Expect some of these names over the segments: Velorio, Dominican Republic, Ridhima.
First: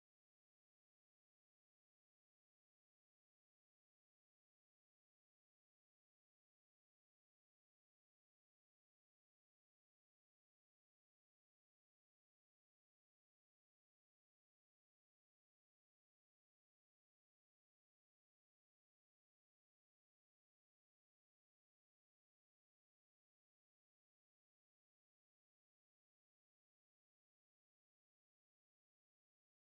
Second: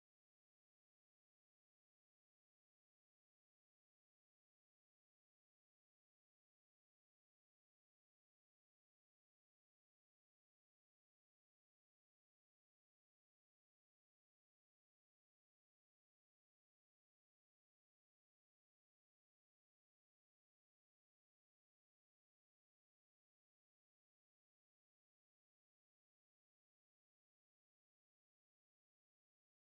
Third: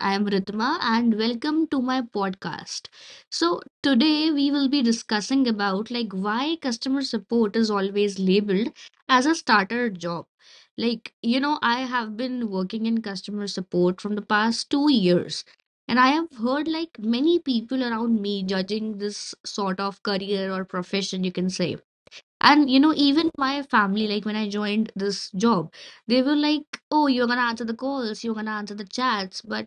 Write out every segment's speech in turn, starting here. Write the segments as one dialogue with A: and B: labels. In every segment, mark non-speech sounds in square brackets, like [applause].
A: I am Ritma and welcome to my podcast. So today we will be discussing about like why customer support is always labeled as a starter job. Like, you know, I have been working in customer support from the past 2 years and I have heard like many people around me judging this sort of career or profession, you can say. And you know, even my family, like when I joined this job, they were like, "Oh, you're gonna answer the calls, you're gonna answer the chats," but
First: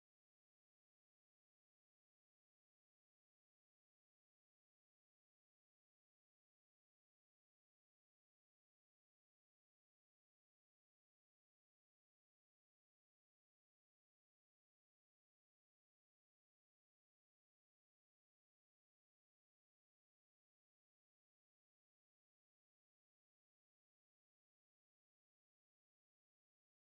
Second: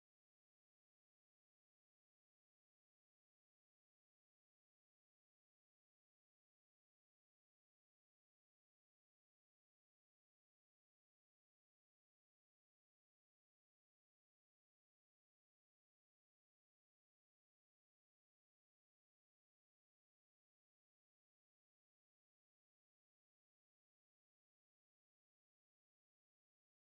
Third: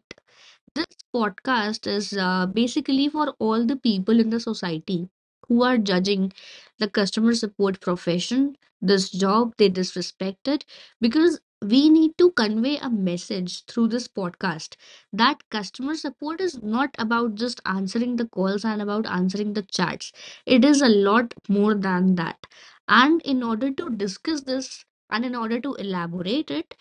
A: this podcast is basically for all the people in the society who are judging the customer support profession, this job they disrespect it, because we need to convey a message through this podcast that customer support is not about just answering the calls and about answering the chats. It is a lot more than that. And in order to discuss this and in order to elaborate it,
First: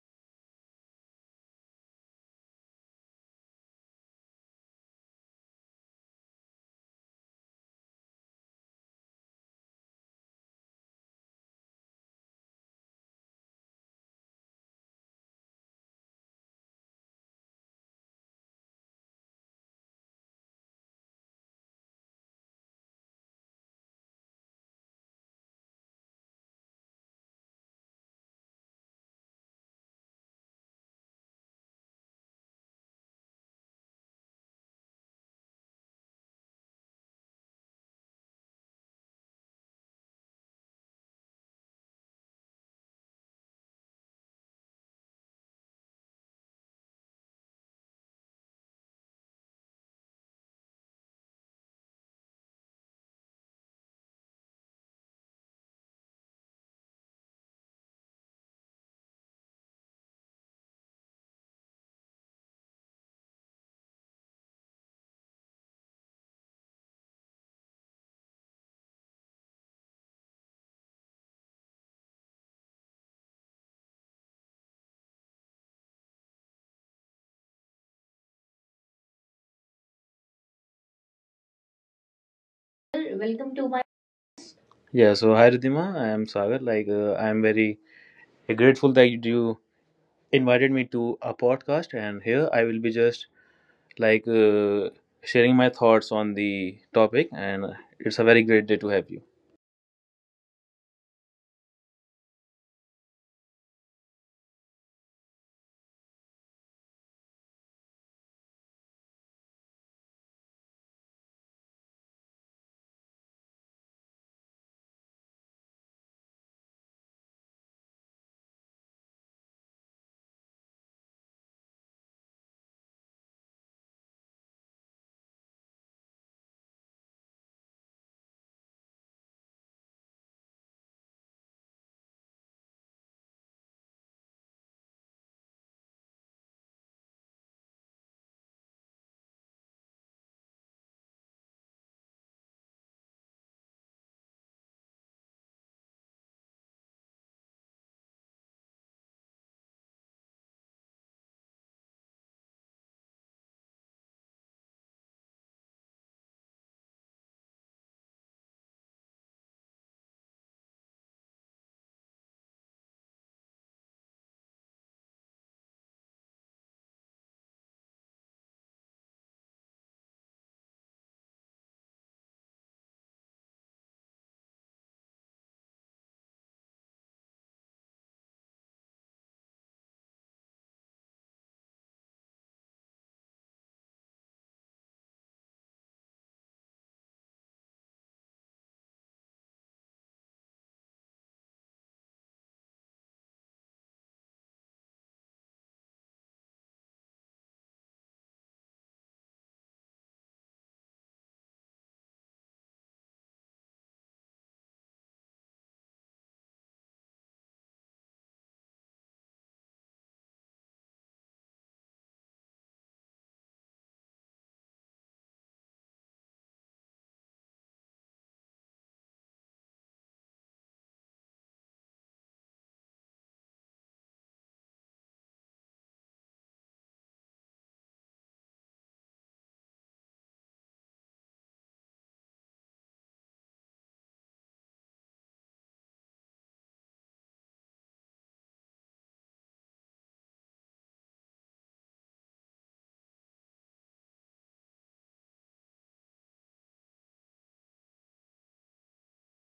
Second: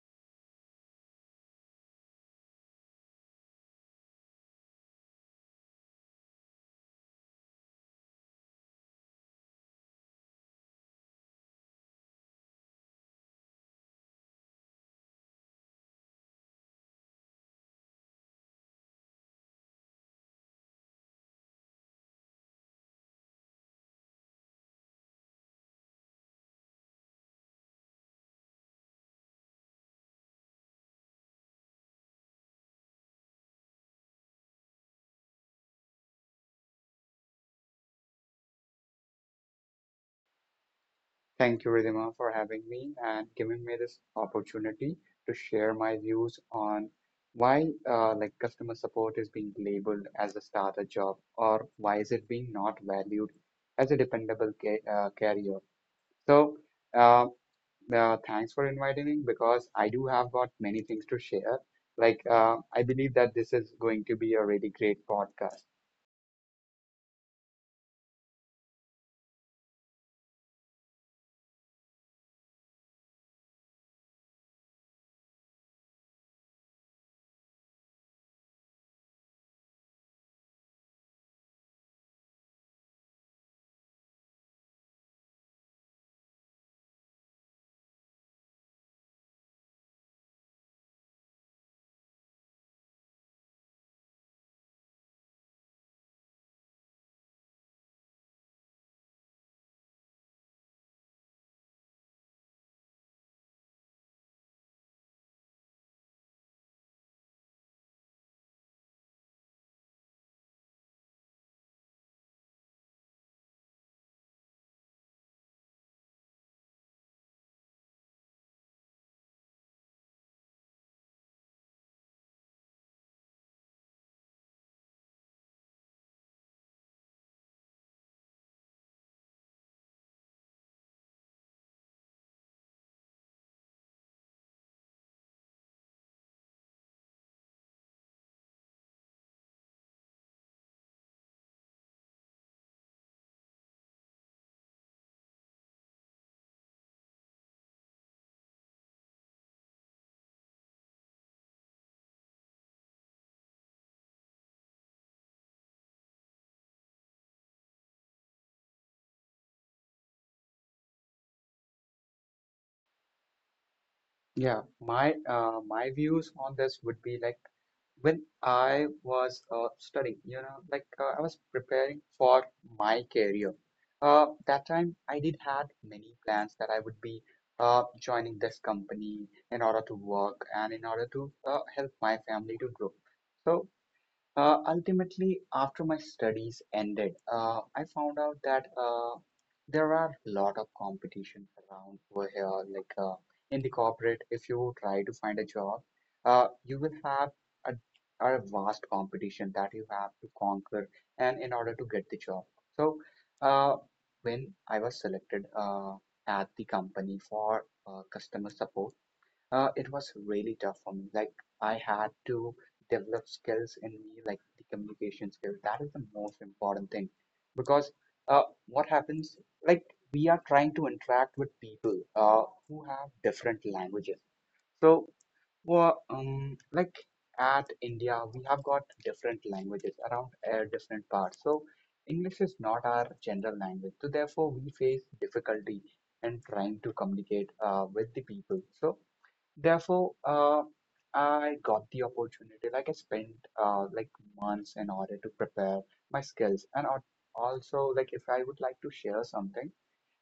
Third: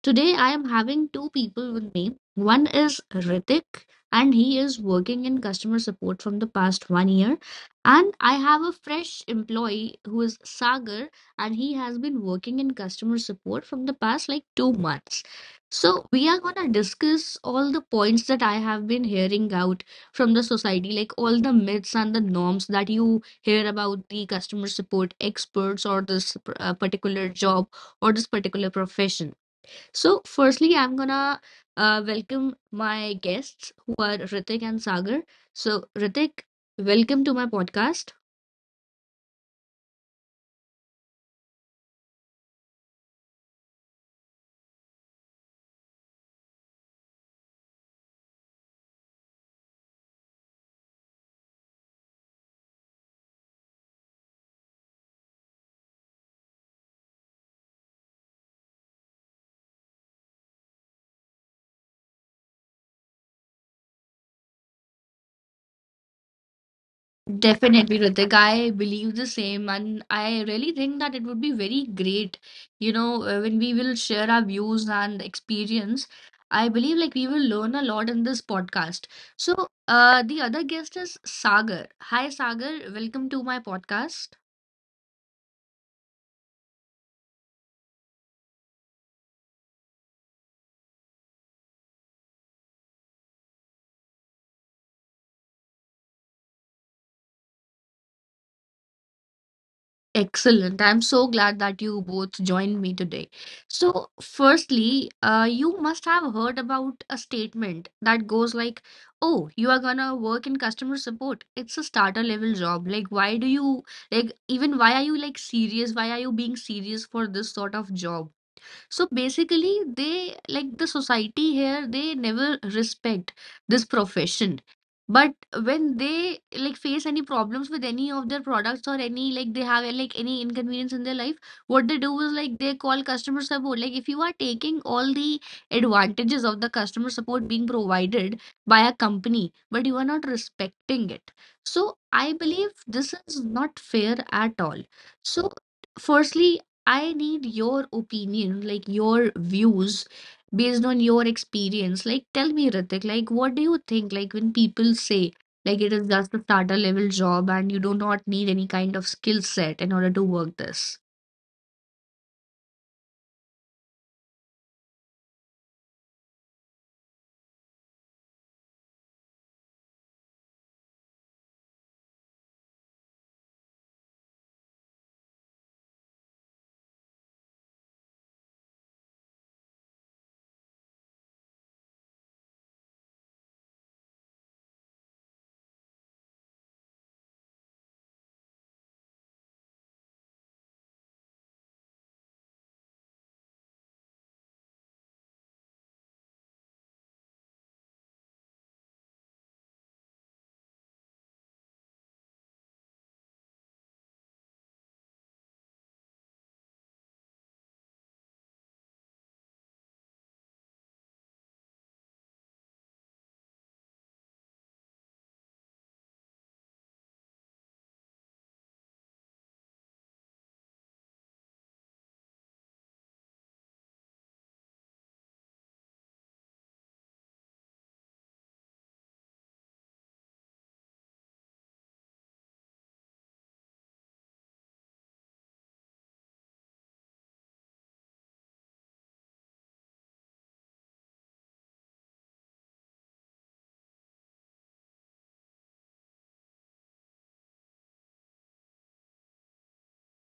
A: today I am having two people with me. One is Ritik and he is working in customer support from the past 1 year. And I have a fresh employee who is Sagar and he has been working in customer support from the past like 2 months. So we are gonna discuss all the points that I have been hearing out from the society, like all the myths and the norms that you hear about the customer support experts or this particular job or this particular profession. So, firstly, I'm gonna welcome my guests who are Ritik and Sagar. So, Ritik, welcome to my podcast.
B: Thank you, Ridhima, for having me and giving me this opportunity to share my views on why like customer support is being labeled as a starter job, or why is it being not valued as a dependable ca career. So, uh, Thanks for inviting me because I do have got many things to share. I believe that this is going to be a really great podcast.
A: Definitely, Ritik. I believe the same, and I really think that it would be very great, you know, when we will share our views and experience. I believe like we will learn a lot in this podcast. So, the other guest is Sagar. Hi, Sagar. Welcome to
C: Welcome to
A: my
C: my.
A: podcast.
C: Yeah, so hi Ridhima, I am Sagar. I am very grateful that you invited me to a podcast, and here I will be just like uh, sharing my thoughts on the topic, and it's a very great day to have you.
A: Excellent. I'm so glad that you both joined me today. So, firstly, you must have heard about a statement that goes like, "Oh, you are gonna work in customer support. It's a starter level job. Like, why do you, like, even why are you like serious? Why are you being serious for this sort of job?" So basically, they like the society here, they never respect this profession. But when they like face any problems with any of their products or any like they have like any inconvenience in their life, what they do is like they call customer support. Like if you are taking all the advantages of the customer support being provided by a company, but you are not respecting it. So I believe this is not fair at all. So firstly I need your opinion, like your views based on your experience. Like, tell me, Ritik, like, what do you think? Like, when people say, like, it is just a starter level job and you do not need any kind of skill set in order to work this.
B: Yeah, my views on this would be like when I was studying, you know, like I was preparing for my career. That time I did had many plans that I would be joining this company in order to work and in order to help my family to grow. So ultimately, after my studies ended, I found out that there are a lot of competition around over here. In the corporate, if you try to find a job, you will have a, a vast competition that you have to conquer, and in order to get the job. So, uh, when I was selected at the company for customer support, it was really tough for me. Like I had to develop skills in me, like the communication skill. That is the most important thing, because what happens? Like we are trying to interact with people who have different languages. So, well, like at India, we have got different languages around different parts. So English is not our general language. So therefore, we face difficulty in trying to communicate with the people. So therefore, I got the opportunity. Like I spent like months in order to prepare my skills. And also, like, if I would like to share something,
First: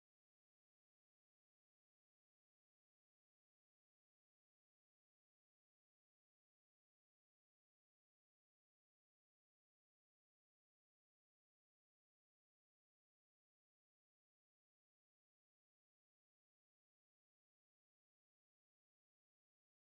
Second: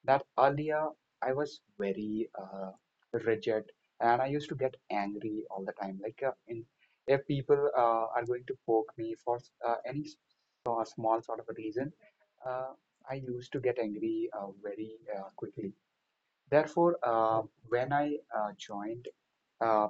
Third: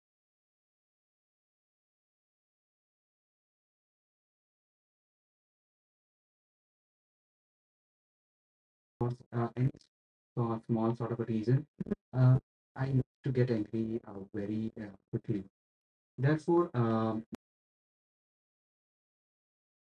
B: that earlier I was very rigid, and I used to get angry all the time. Like in If people are going to poke me for any small sort of a reason, uh, I used to get angry very quickly. Therefore, when I joined. Uh,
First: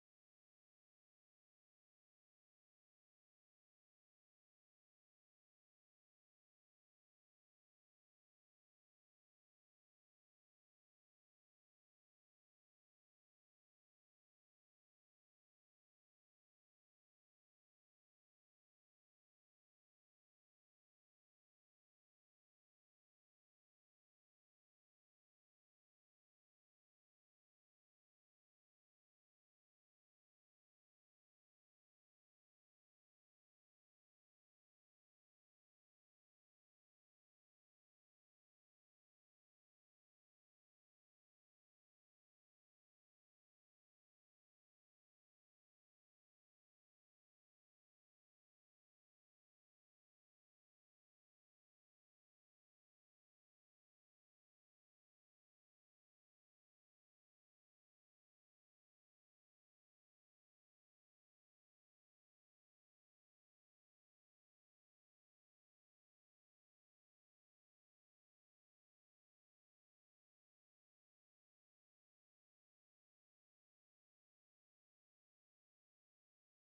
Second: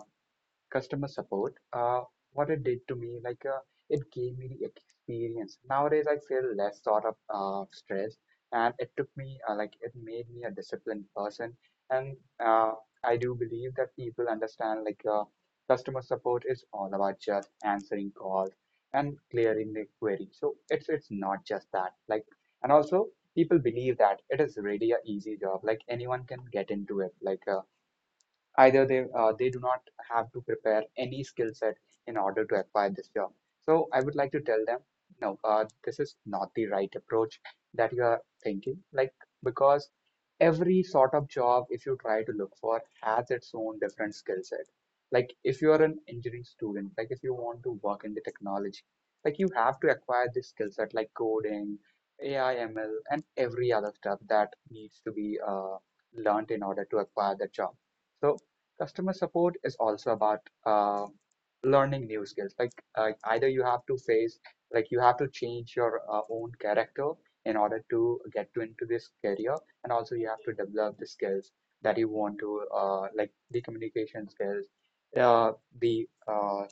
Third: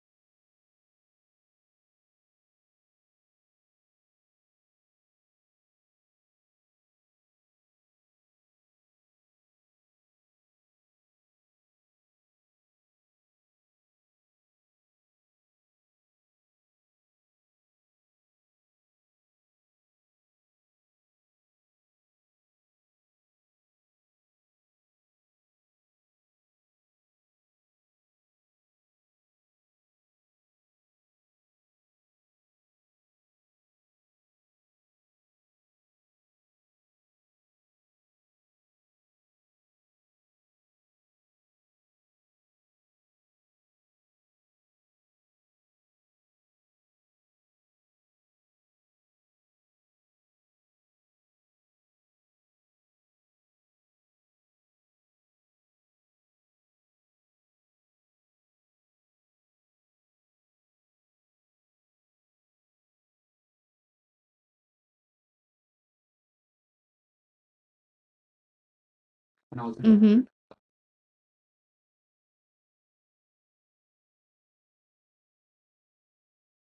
B: Customer support, what it did to me, like, it gave me the experience. Nowadays I feel less sort of stress, and it took me, like, it made me a disciplined person. And uh, I do believe that people understand, like, customer support is all about just answering calls and clearing the query. So it's not just that, like. And also people believe that it is really a easy job, like anyone can get into it, like either they do not have to prepare any skill set in order to acquire this job. So I would like to tell them, no, this is not the right approach that you are thinking, like, because every sort of job, if you try to look for, has its own different skill set. Like if you are an engineering student, like if you want to work in the technology, like you have to acquire this skill set, like coding, AI, ML, and every other stuff that needs to be learned in order to acquire the job. So customer support is also about learning new skills, like either you have to face, like you have to change your own character in order to get to into this career. And also
A: Mm-hmm.
B: you have to develop the skills that you want to, like the communication skills, uh, the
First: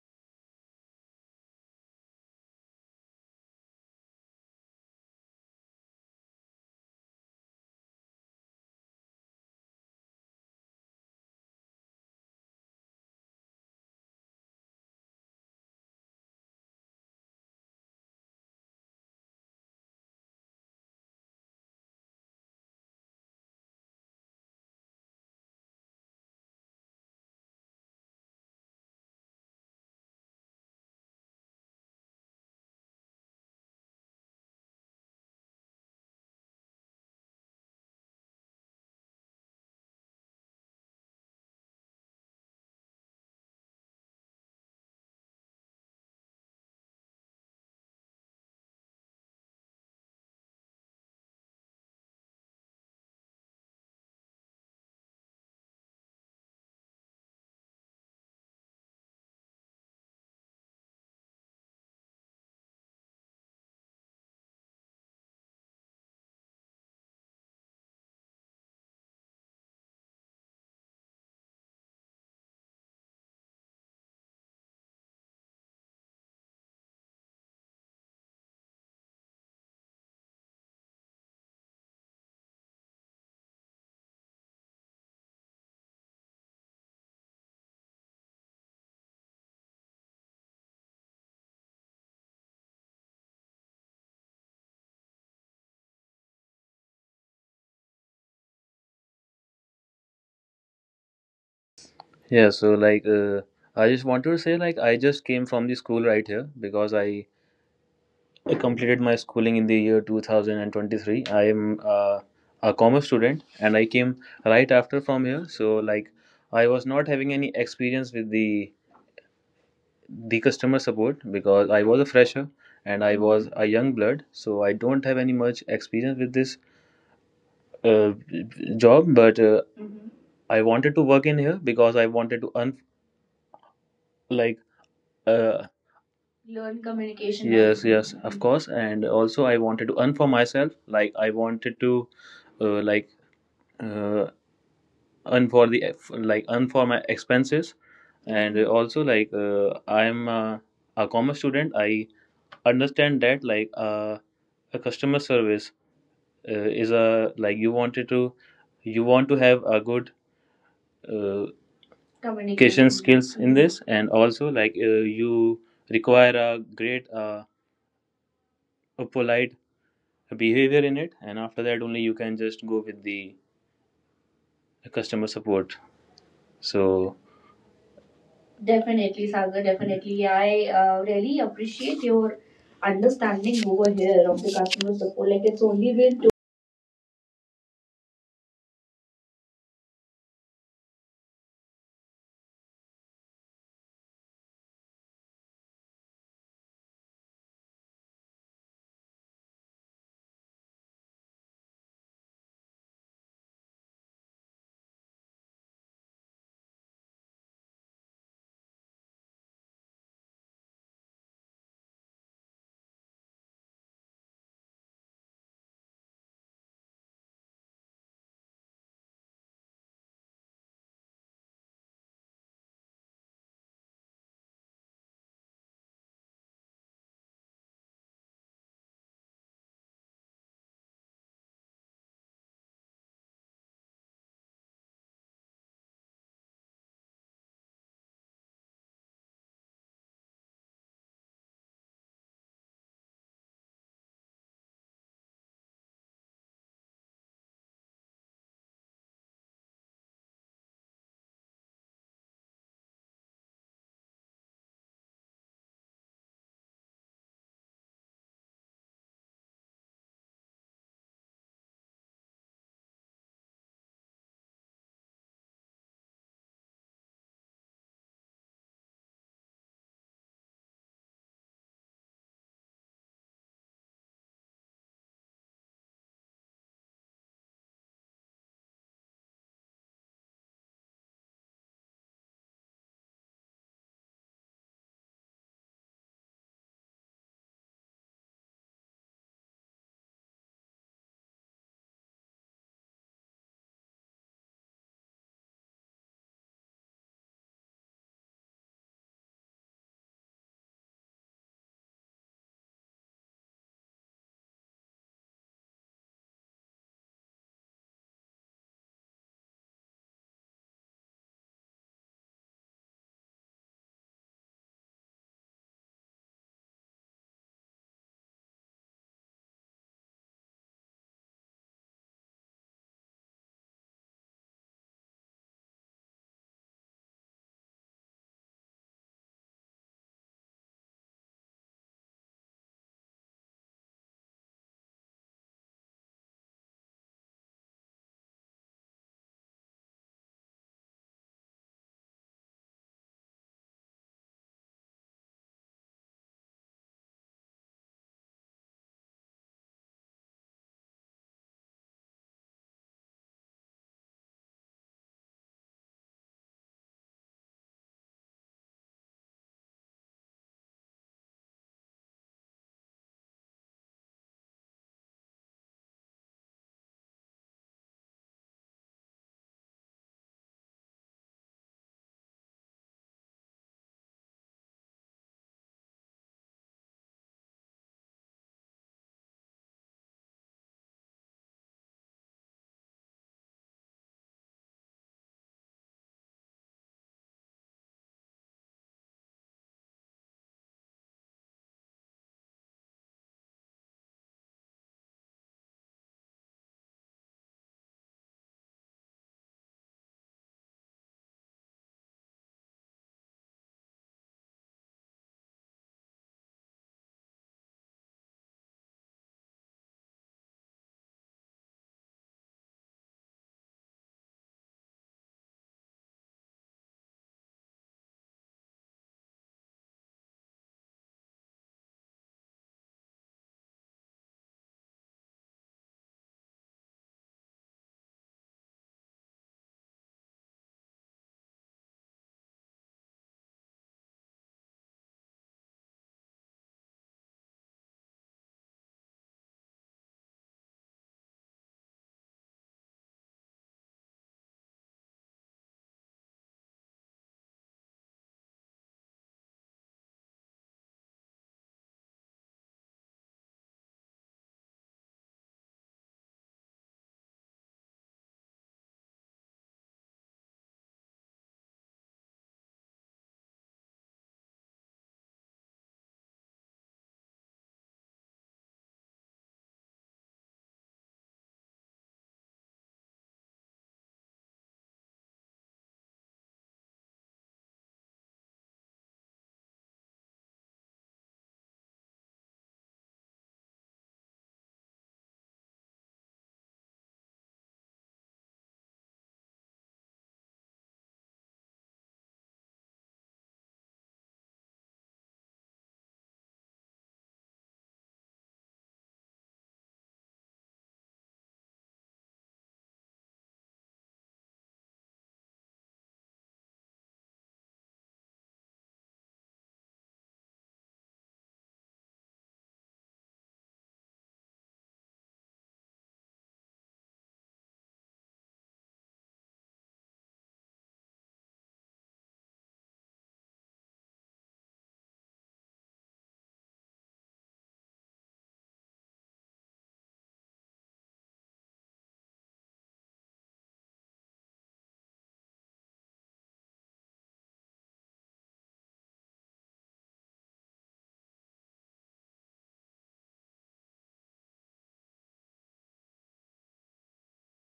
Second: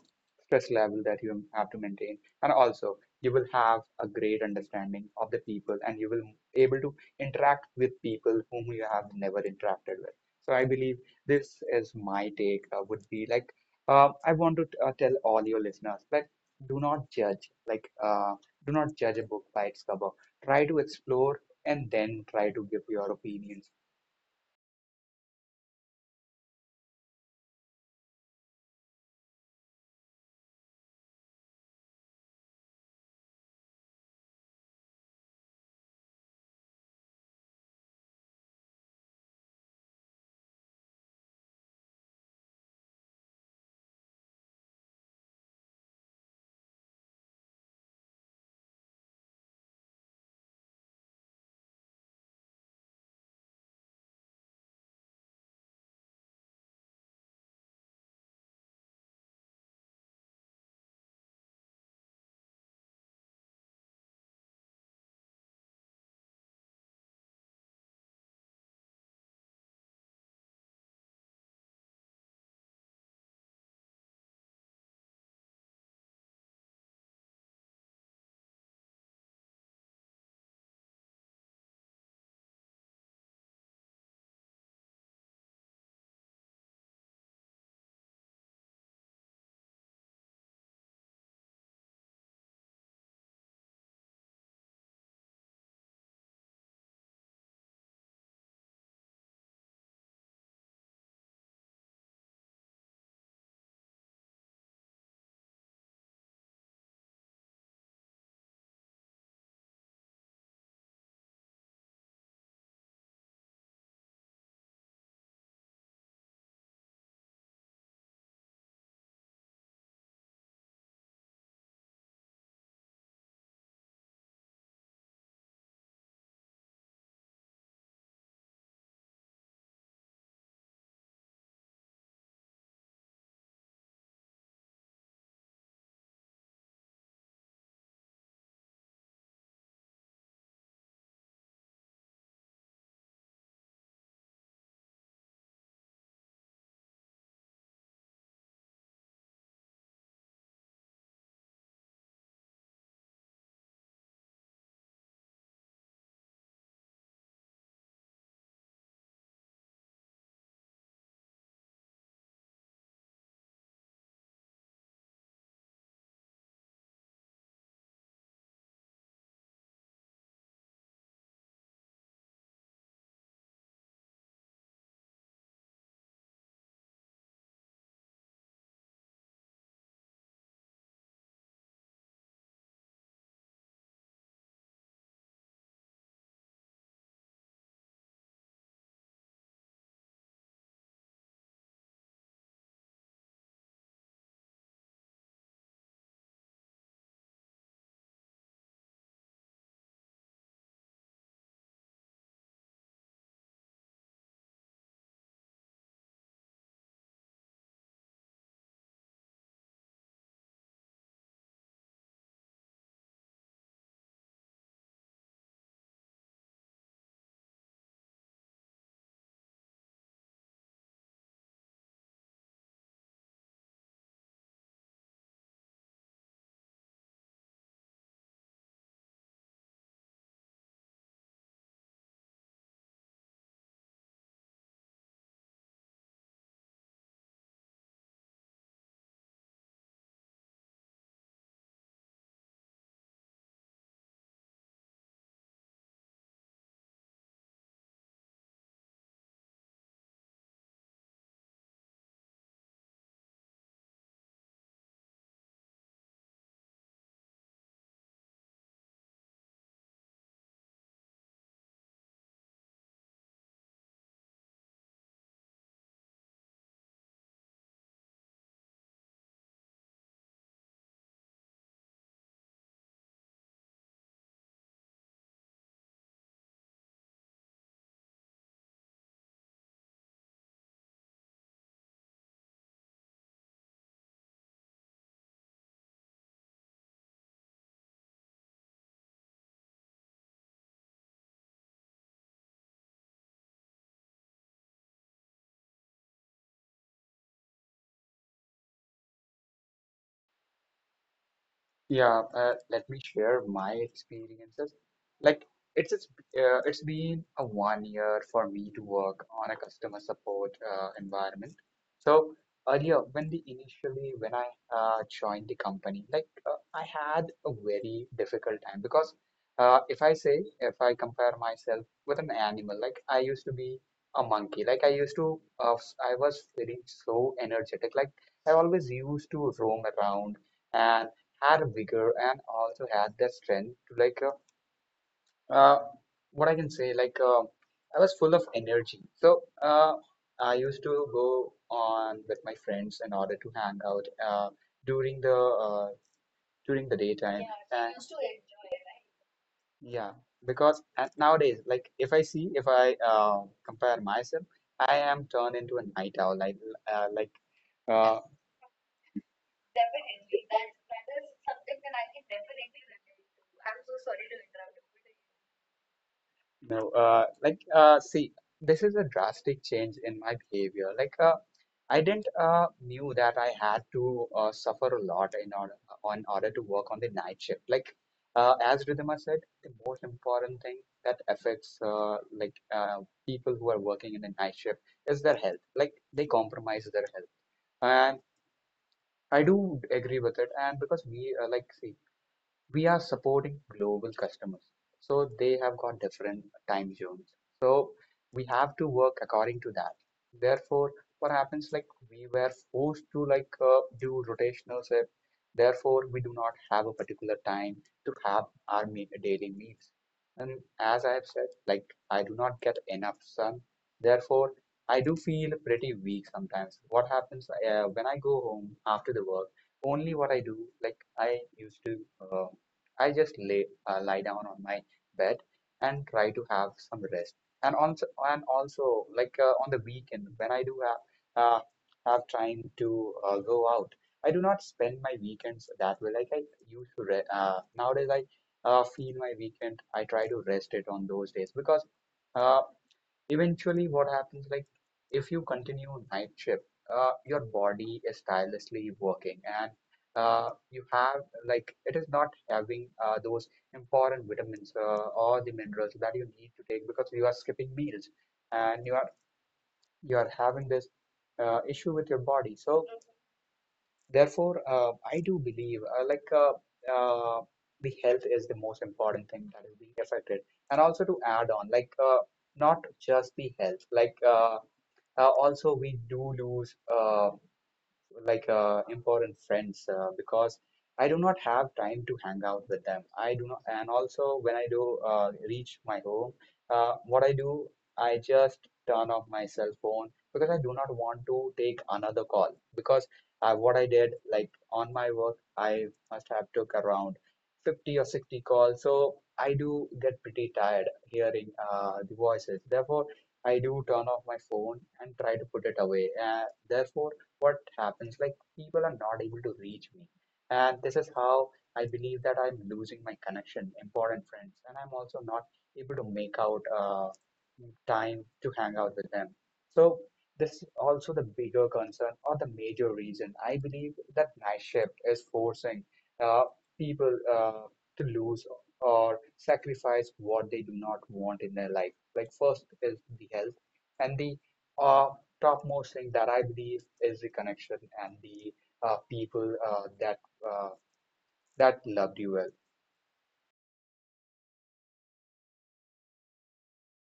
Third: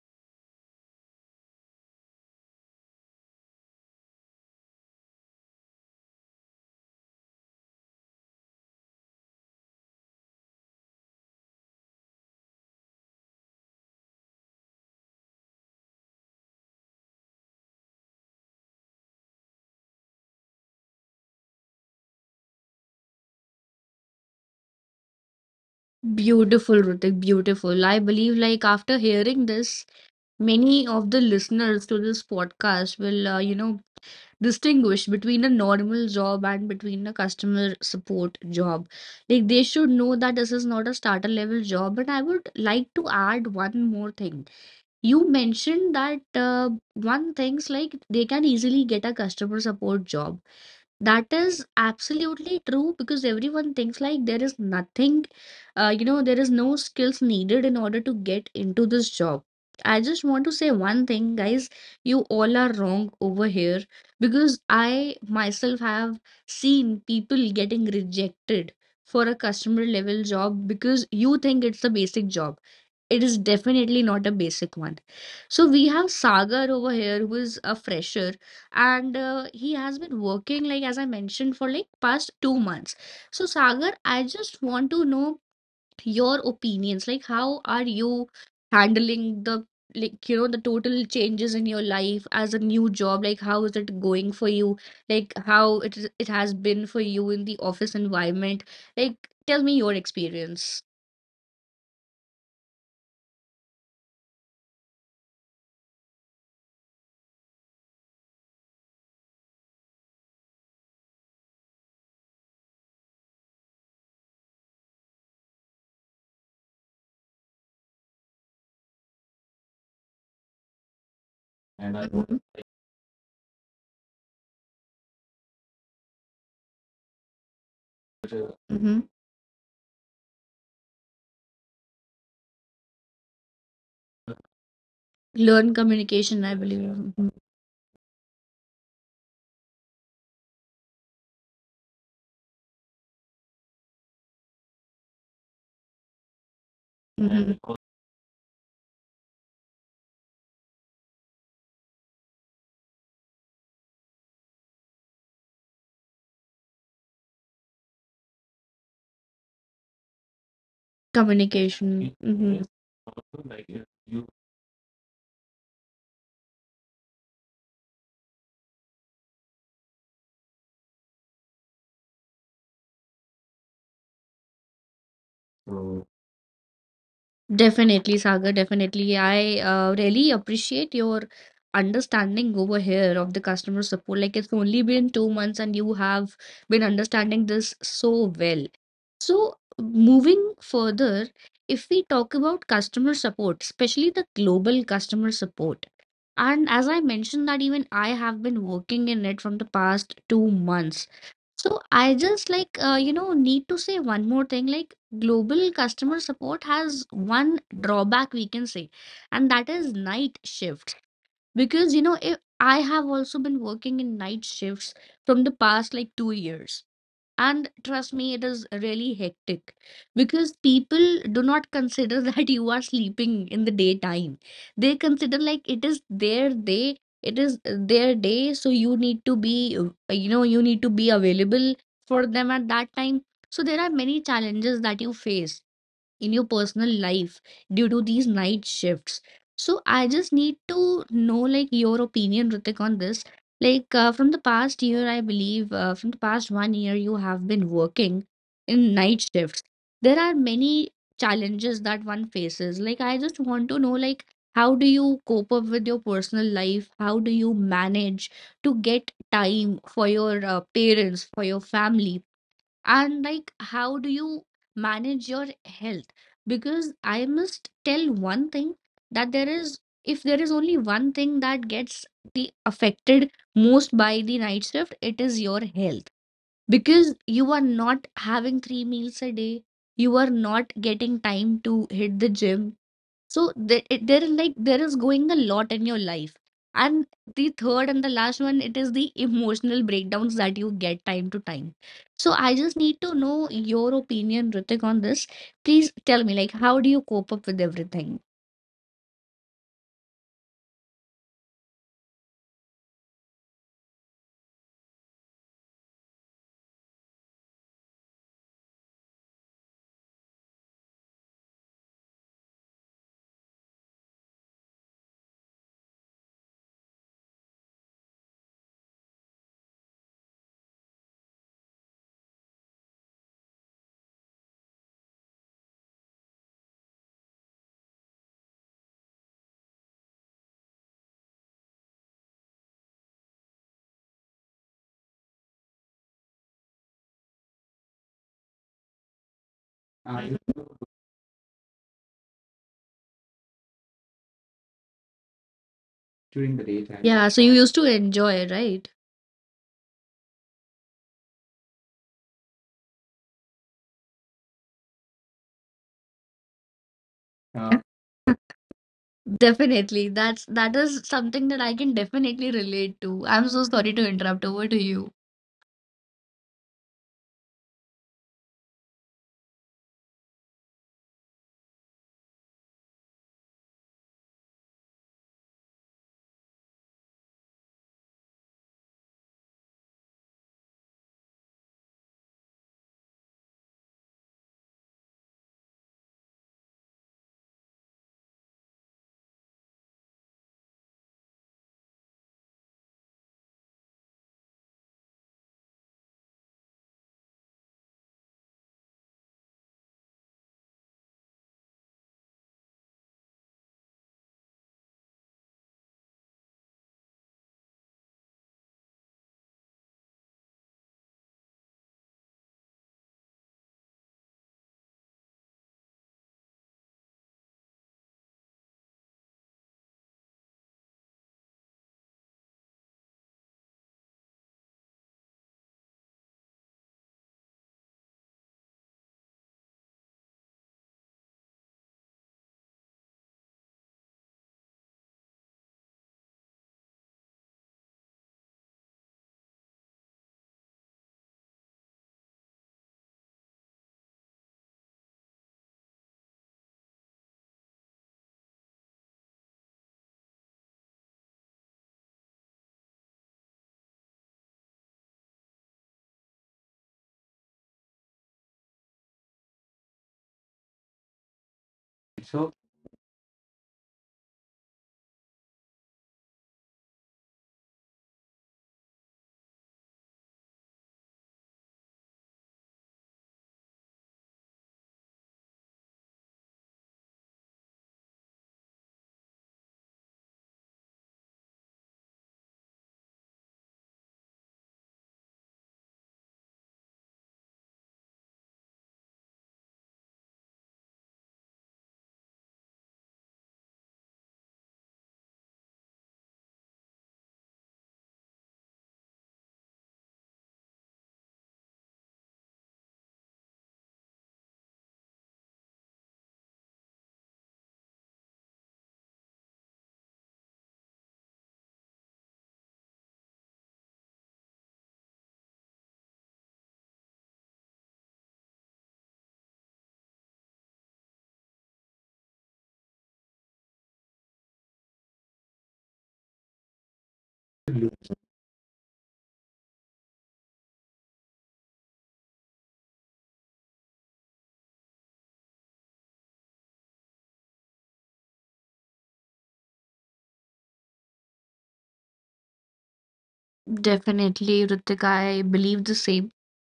B: stress level that you have to maintain. And also you will have a great understanding of the people, and you will able to interact with people whom you have never interacted with. So I believe this is my take would be like, I want to tell all your listeners, like, do not judge, like, do not judge a book by its cover. Try to explore and then try to give your opinions.
A: Beautiful, Ritik, beautiful. I believe, like, after hearing this, many of the listeners to this podcast will, you know, distinguish between a normal job and between a customer support job. Like they should know that this is not a starter level job. But I would like to add one more thing. You mentioned that one things like they can easily get a customer support job. That is absolutely true because everyone thinks like there is nothing, you know, there is no skills needed in order to get into this job. I just want to say one thing, guys, you all are wrong over here because I myself have seen people getting rejected for a customer level job because you think it's a basic job, it is definitely not a basic one. So we have Sagar over here, who is a fresher, and he has been working, like as I mentioned, for like past 2 months. So Sagar, I just want to know your opinions. Like, how are you handling the, like you know, the total changes in your life as a new job? Like, how is it going for you? Like, how it has been for you in the office environment? Like, tell me your experience.
C: Yeah, so I just want to say, like, I just came from the school right here because I completed my schooling in the year 2023. I am a commerce student, and I came right after from here, so like, I was not having any experience with the customer support because I was a
A: And
C: fresher,
A: I
C: and I was a young blood, so I don't have any much experience with this uh, job. But
A: hmm.
C: mm-hmm. I wanted to work in here because I wanted to un like uh,
A: Learn communication, I believe.
C: learn
A: Mhm.
C: communication. Yes, yes, of course, and also I wanted to earn for myself. Like I wanted to uh, like uh, earn for the earn for my expenses,
A: Mhm.
C: and also I'm a commerce student. I understand that. A customer service is a like you want to have a good uh,
A: Communication. Hmm.
C: communication skills in this, and also you require a great a polite behavior in it, and after that only you can just go with the customer support, so
A: Definitely, Sagar.
C: definitely, Sagar,
A: Definitely. I
C: definitely. I
A: really
C: really
A: appreciate your
C: appreciate your
A: understanding over
C: understanding
A: here
C: over
A: of the
C: here of
A: customer
C: the
A: support.
C: customer
A: Like, it's
C: support. Like,
A: only
C: it's
A: been
C: only
A: two
C: been two
A: months, and you have been understanding this so well. So, moving further, if we talk about customer support, especially the global customer support, and as I mentioned, that even I have been working in it from the past 2 months. So I just like you know need to say one more thing like global customer support has one drawback we can say, and that is night shifts because, you know, if I have also been working in night shifts from the past like 2 years. And trust me, it is really hectic because people do not consider [laughs] that you are sleeping in the daytime. They consider like it is their day, it is their day, so you need to be, you know, you need to be available for them at that time. So there are many challenges that you face in your personal life due to these night shifts. So I just need to know like your opinion, Ritik, on this. Like from the past year, I believe from the past 1 year, you have been working in night shifts. There are many challenges that one faces. Like I just want to know like how do you cope up with your personal life? How do you manage to get time for your parents, for your family, and like how do you manage your health because I must tell one thing that there is if there is only one thing that gets the affected most by the night shift, it is your health, because you are not having three meals a day, you are not getting time to hit the gym. So there, it- there is like there is going a lot in your life. And the third and the last one, it is the emotional breakdowns that you get time to time. So I just need to know your opinion, Ritik, on this. Please tell me, like, how do you cope up with everything?
B: Yeah, let me share my experiences. Like it's it's, it's been a 1 year for me to work on a customer support environment. So earlier, when the initially when I joined the company, like I had a very difficult time because if I compare myself with an animal, like I used to be a monkey. Like I used to I was feeling so energetic, like I always used to roam around. And had a vigor and also had that strength to, like, uh, uh, what I can say, like, I was full of energy. So I used to go on with my friends in order to hang out during the uh, during the daytime.
A: Yeah, so you
B: Yeah,
A: used
B: and
A: to
B: used to
A: enjoy,
B: enjoy,
A: right?
B: right? Yeah, because at nowadays, like, if I see, if I compare myself, I am turned into a night owl. Uh, like uh,
A: Definitely. That is something that I can definitely relate to. I'm so sorry to interrupt. Over to you.
B: No, see, this is a drastic change in my behavior. I didn't knew that I had to suffer a lot in order on order to work on the night shift. As Ridhima said, the most important thing that affects, people who are working in the night shift is their health. Like, they compromise their health, and I do agree with it. And because we, like, see, we are supporting global customers, so they have got different time zones, so we have to work according to that. Therefore, what happens, like, we were forced to, like, do rotational shift. Therefore, we do not have a particular time to have our daily meals. And as I have said, like, I do not get enough sun. Therefore, I do feel pretty weak sometimes. What happens, when I go home after the work, only what I do, like, I used to I just lay lie down on my bed and try to have some rest. And also, and also, like on the weekend when I do have have time to go out, I do not spend my weekends that way. Like I used to re nowadays, I feel my weekend. I try to rest it on those days, because Uh, eventually what happens, like, if you continue night shift, your body is tirelessly working. And you have, like, it is not having those important vitamins, or the minerals that you need to take, because you are skipping meals, and you are having this issue with your body. So therefore, I do believe, uh, the health is the most important thing that is being affected. And also to add on, not just the health, also we do lose. Important friends, because I do not have time to hang out with them. I do not. And also when I do reach my home, what I do, I just turn off my cell phone, because I do not want to take another call, because what I did, like on my work, I must have took around 50 or 60 calls. So I do get pretty tired hearing the voices. Therefore, I do turn off my phone and try to put it away. Therefore, what happens, like, people are not able to reach me, and this is how I believe that I'm losing my connection, important friends, and I'm also not able to make out time to hang out with them. So this is also the bigger concern or the major reason I believe that night shift is forcing uh, people to lose or sacrifice what they do not want in their life. Like, first is the health, and the uh, topmost thing that I believe is the connection, and the people that, uh, that loved you well.
A: Definitely, Ritik. I believe the same.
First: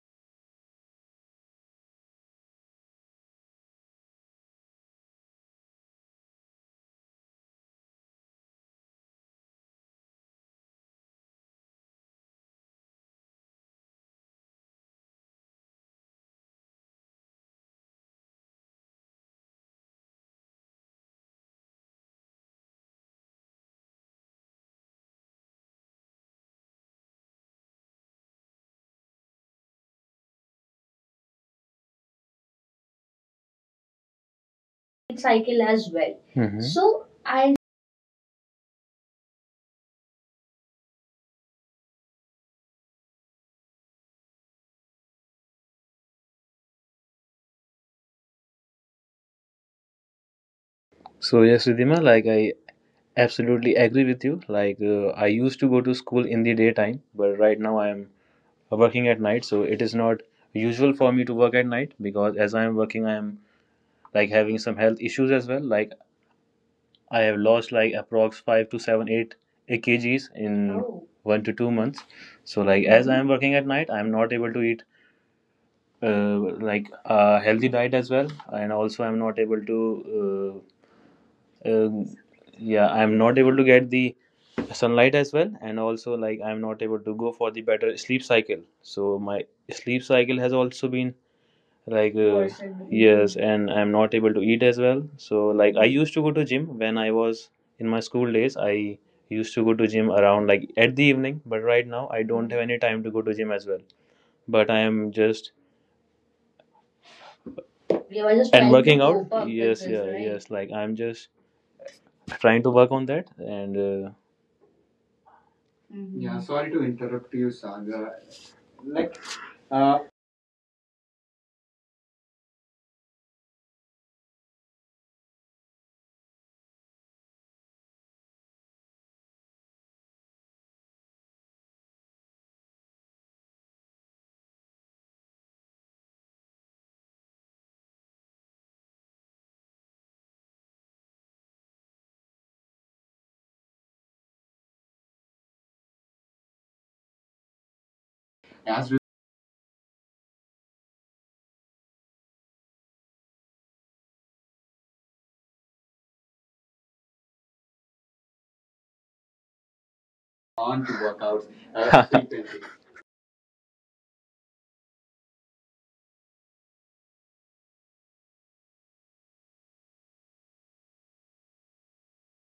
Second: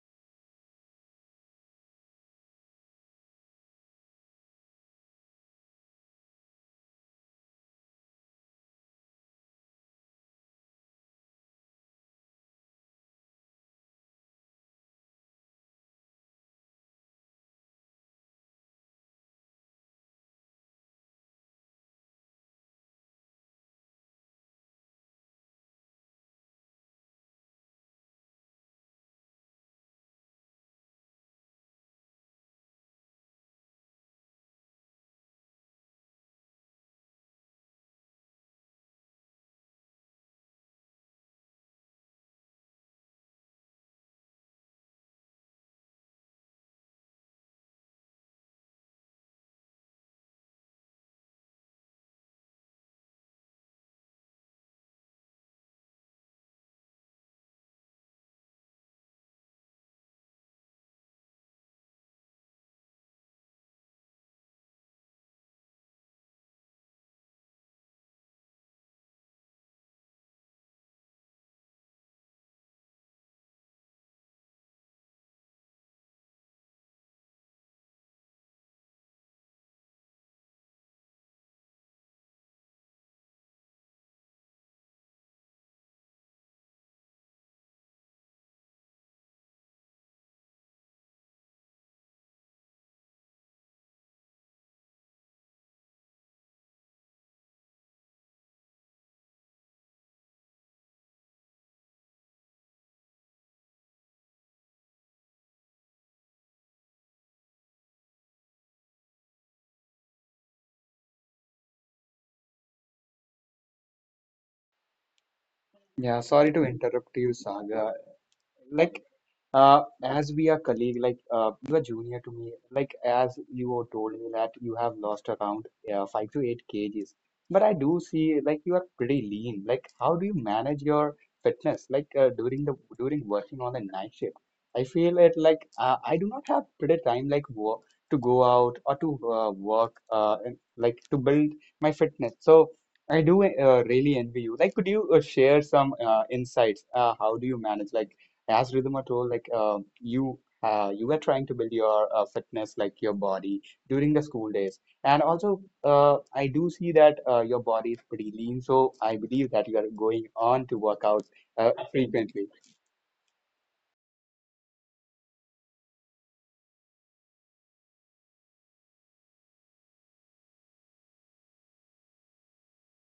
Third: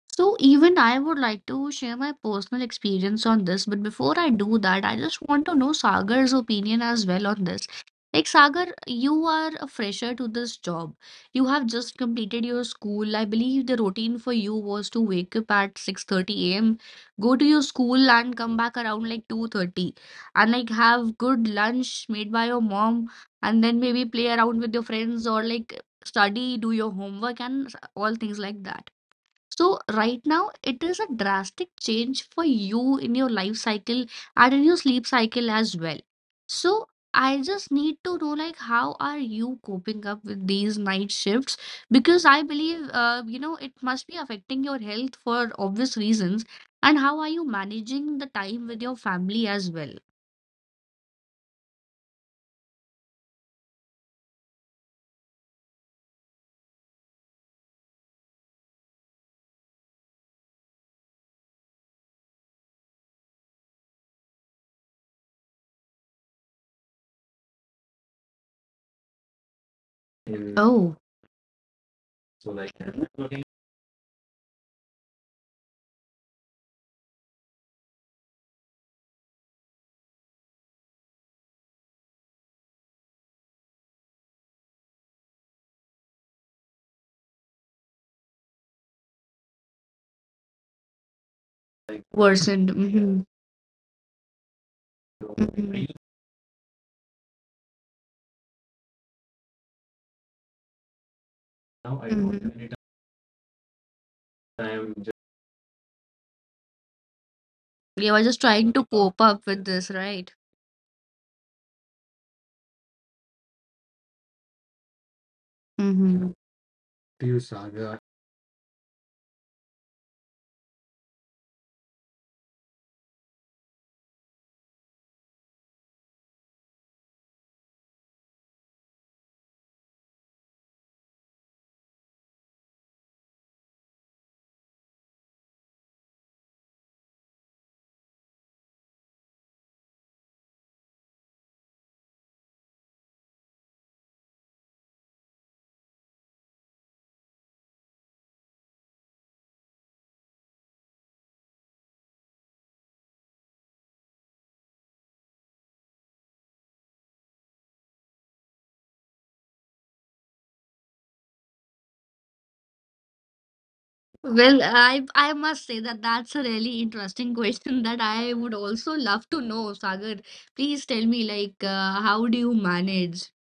A: So even I would like to share my personal experience on this, but before I do that, I just want to know Sagar's opinion as well on this. Like Sagar, you are a fresher to this job. You have just completed your school. I believe the routine for you was to wake up at 6:30 a.m., go to your school and come back around like 2:30 and like have good lunch made by your mom and then maybe play around with your friends or like study, do your homework and all things like that. So right now it is a drastic change for you in your life cycle and in your sleep cycle
C: cycle
A: as
C: as
A: well.
C: well. Mhm.
A: So
C: So,
A: I
C: I
A: just need to know like how are you coping up with these night shifts because I believe you know it must be affecting your health for obvious reasons, and how are you managing the time with your family as well?
C: so yes Ridhima, like I absolutely agree with you. I used to go to school in the daytime, but right now I am working at night, so it is not usual for me to work at night because as I am working, I am like having some health issues as well. Like I have lost like approx 5 to 7, 8 kgs
A: Mm.
C: in.
A: Oh,
C: Oh. 1 to 2 months. So like as I am working at night, I am not able to eat uh, like a healthy diet as well, and also uh, uh, yeah, I am not able to get the sunlight as well, and also like I'm not able to go for the better sleep cycle, so my sleep cycle has also been
A: worsened. Mm-hmm.
C: worsened. Yes, and I'm not able to eat as well, so like I used to go to gym when I was in my school days. I used to go to gym around like at the evening, but right
A: Hmm.
C: now I don't have any time to go to gym as well, but I am just
A: Yeah, we're just trying to
C: you were
A: cope
C: just
A: up
C: and trying to
A: with
C: working
A: this,
C: out cope up
A: right?
C: with yes this, yeah right? Yes, like I'm just trying to work on that, and
B: Yeah, sorry to
C: mhm. Yeah,
B: interrupt you,
C: sorry to
B: Saga.
C: interrupt you, Saga.
B: Like
C: Like,
B: As we are
C: uh,
B: colleague, you are junior to me, like, as you told me that you have lost around 5 to 8 kgs, but I do see like you are pretty lean. Like, how do you manage your fitness? During working on the night shift, I feel it like I do not have pretty time like work to go out or to work, and, like, to build my fitness. So I do really envy you. Like, could you share some insights? How do you manage, like? As Ridhima told, like,
C: as we
B: you were trying to build your fitness, like your body during the school days. And also I do see that your body is pretty lean. So I believe that you are going on to workouts
C: on to workouts
B: frequently.
C: [laughs] frequently.
A: Well, I must say that that's a really interesting [laughs] question that I would also love to know, Sagar. Please tell me, like, how do you manage?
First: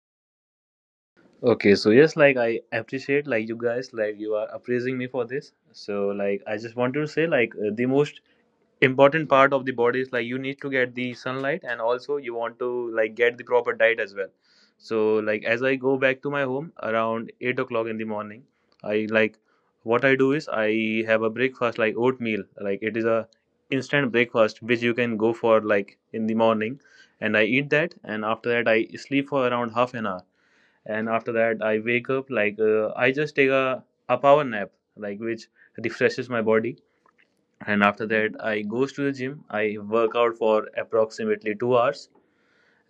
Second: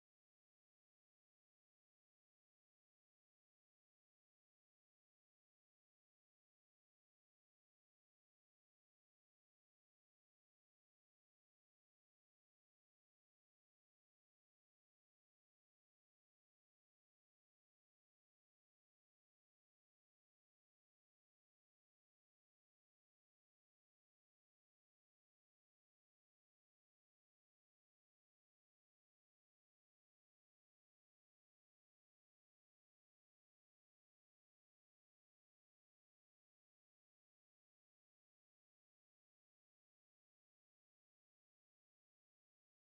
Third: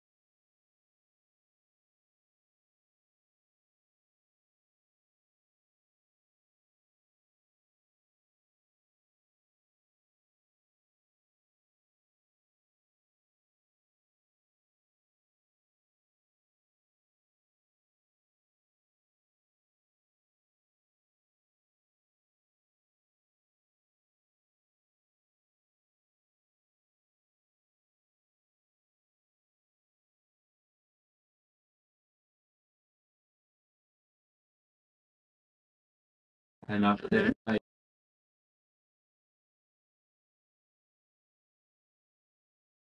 C: Okay, so yes, like I appreciate like you guys, like you are appraising me for this. So like I just want to say the most important part of the body is like you need to get the sunlight, and also you want to like get the proper diet as well. So like as I go back to my home around 8 o'clock in the morning, I like what I do is I have a breakfast like oatmeal. Like it is a instant breakfast which you can go for like in the morning, and I eat that, and after that I sleep for around half an hour, and after that I wake up I just take a power nap, like which refreshes my body.
A: And after that, mhm. I-
C: And after that I goes to the gym. I work out for approximately 2 hours,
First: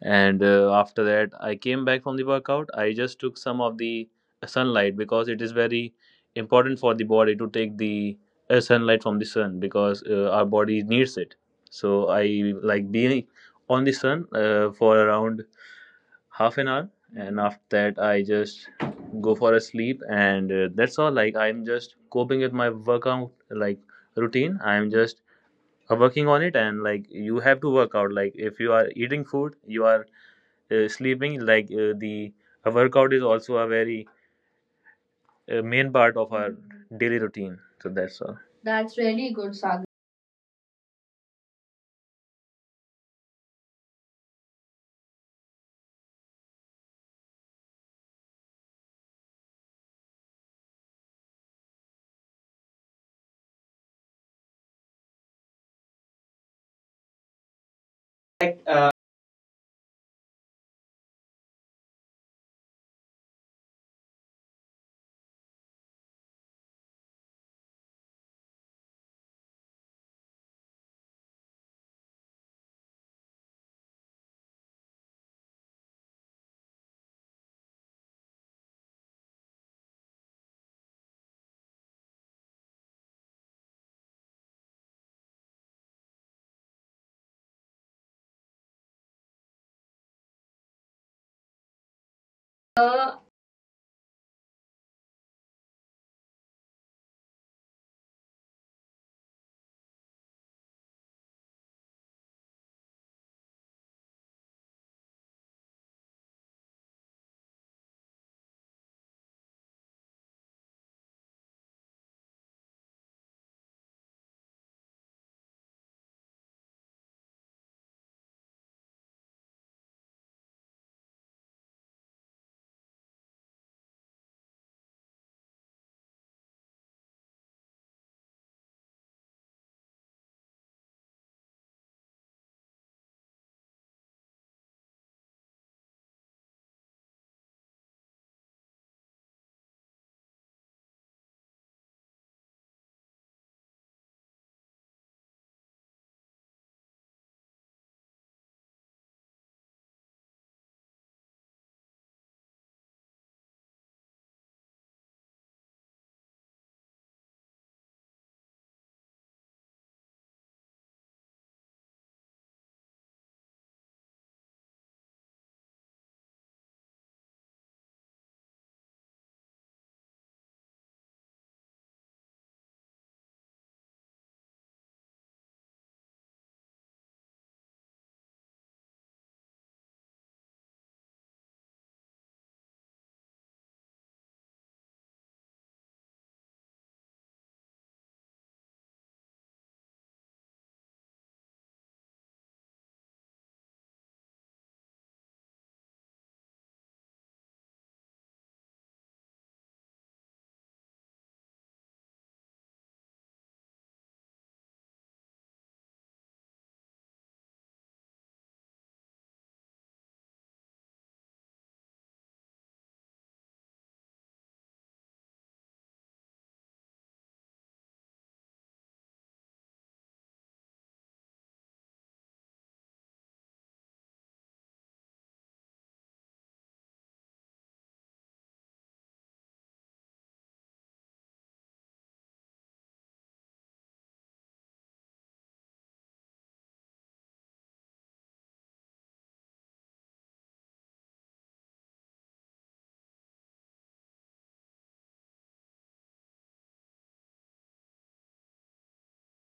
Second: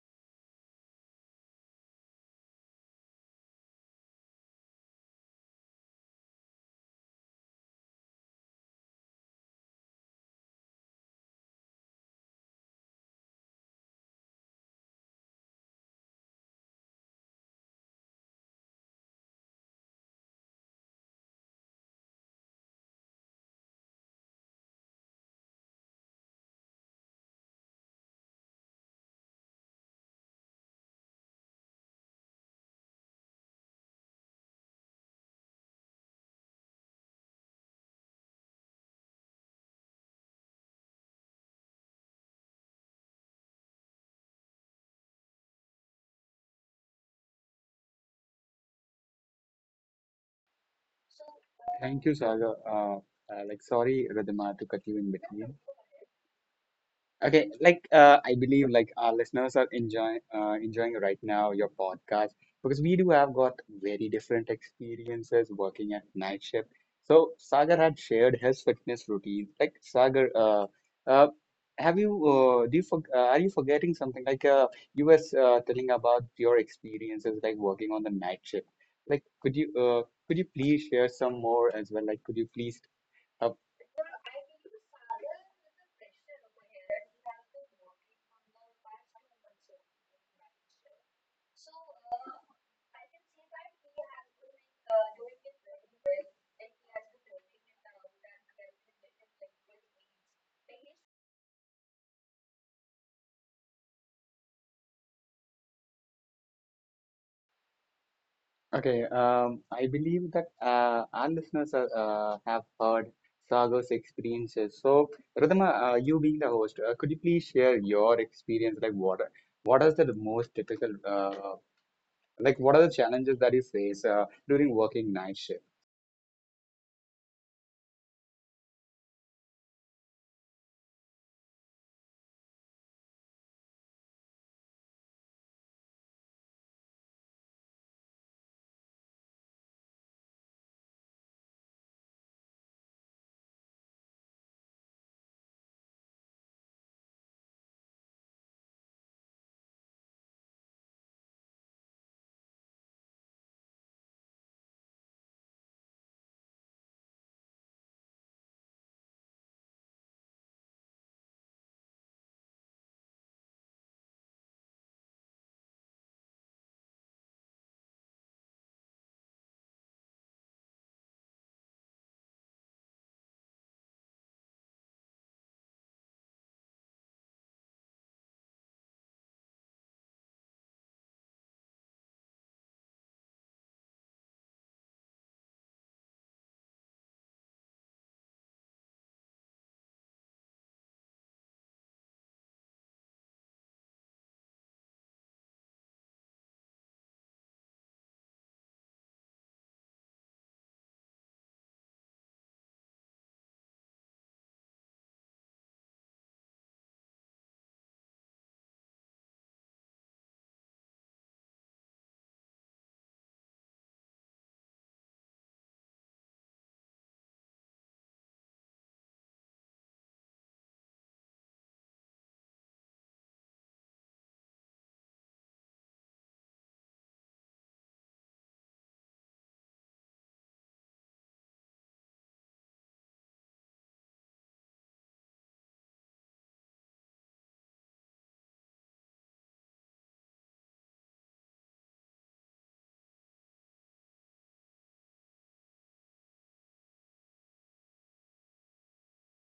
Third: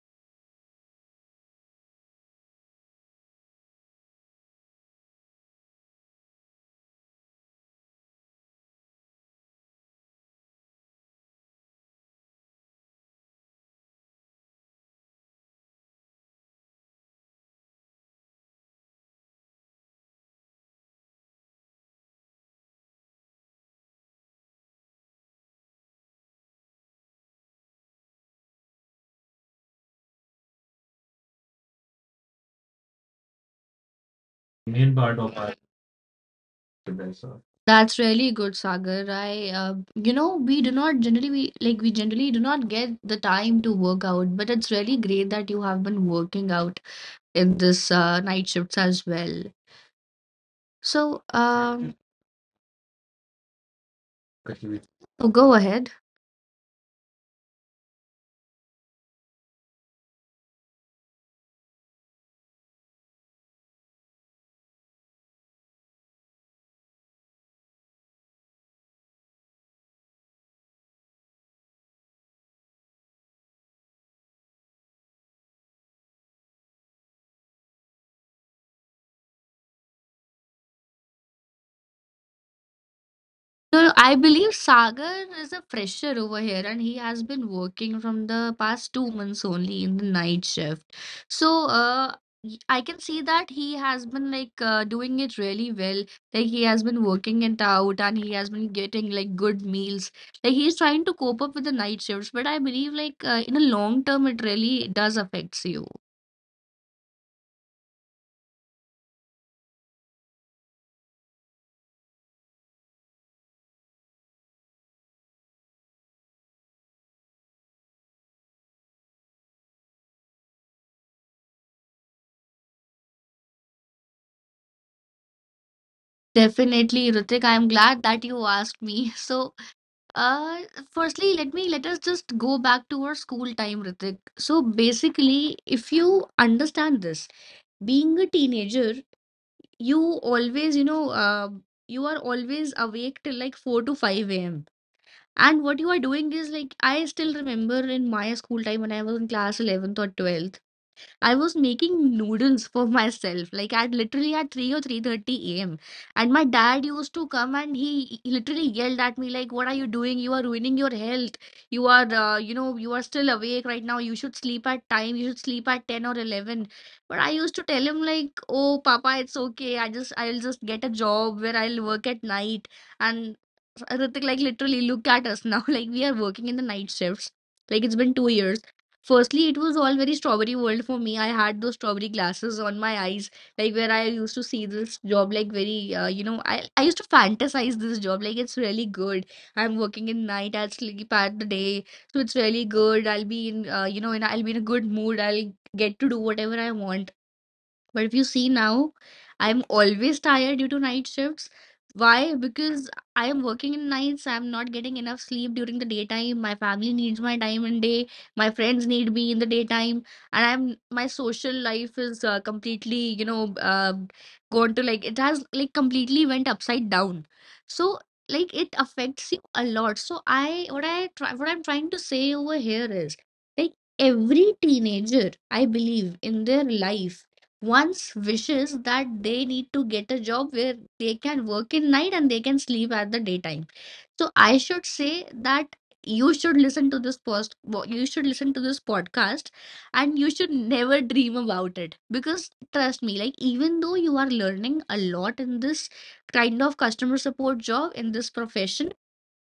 C: and after that I came back from the workout. I just took some of the sunlight because it is very important for the body to take the sunlight from the sun because our body needs it. So I like being on the sun for around half an hour, and after that I just go for a sleep, and that's all. Like I'm just coping with my workout like routine. I'm just are working on it. And like you have to work out. Like if you are eating food, you are sleeping, like the a workout is also a very main part of our daily routine, so
A: That's
C: that's all.
A: really good,
C: That's
A: Sagar.
C: really good,
A: I,
C: Sagar.
A: you know, we like we generally do not get the time to work out, but it's really great that you have been working out in this night shifts as well. So,
B: Thank you, Sagar. Sorry, Ridhima, to cut you in
A: oh, go
B: between.
A: ahead.
B: Okay, I believe like our listeners are enjoying enjoying right now your podcast because we do have got very different experiences working at night shift. So Sagar had shared his fitness routine. Like Sagar, uh, have you do you for, are you forgetting something? You were telling about your experiences like working on the night shift. Like could you please share some more as well? Like could you please uh?
A: No, no, I believe Sagar is a fresher over here and he has been working from the past 2 months only in the night shift. So, I can
C: Uh,
A: see that he has been like doing it really well. Like he has been working it out and he has been getting like good meals. Like he's trying to cope up with the night shifts, but I believe like in a long term it really does affects you.
B: Okay, I believe that our listeners are, have heard Sagar's experiences. So, Rhythma, you being the host, could you please share your experience? Like, what is the most typical, like, what are the challenges that you face during working night shift?
A: Definitely, Ritik, I'm glad that you asked me. [laughs] So, uh, firstly, let us just go back to our school time, Ritik. So basically, if you understand this, being a teenager, you always, you know, you are always awake till like 4 to 5 a.m. And what you are doing is like, I still remember in my school time when I was in class 11th or 12th. I was making noodles for myself, like at literally at 3 or 3:30 a.m. And my dad used to come and he literally yelled at me like, "What are you doing? You are ruining your health. You are, you are still awake right now. You should sleep at time. You should sleep at 10 or 11." But I used to tell him like, "Oh, Papa, it's okay. I'll just get a job where I'll work at night." And Ritik, like literally, look at us now. [laughs] Like we are working in the night shifts. Like it's been 2 years. Firstly, it was all very strawberry world for me. I had those strawberry glasses on my eyes, like where I used to see this job, like very, I used to fantasize this job, like it's really good. I'm working in night, I'll sleep at the day, so it's really good. I'll be in, you know, and I'll be in a good mood. I'll get to do whatever I want. But if you see now, I'm always tired due to night shifts. Why? Because I am working in nights, I'm not getting enough sleep during the daytime. My family needs my time in day, my friends need me in the daytime, and I'm my social life is completely, gone to like it has like completely went upside down. So like it affects you a lot. So I what I try what I'm trying to say over here is like every teenager, I believe, in their life one's wishes that they need to get a job where they can work in night and they can sleep at the daytime. So I should say that you should listen to this podcast and you should never dream about it because trust me, like even though you are learning a lot in this kind of customer support job, in this profession,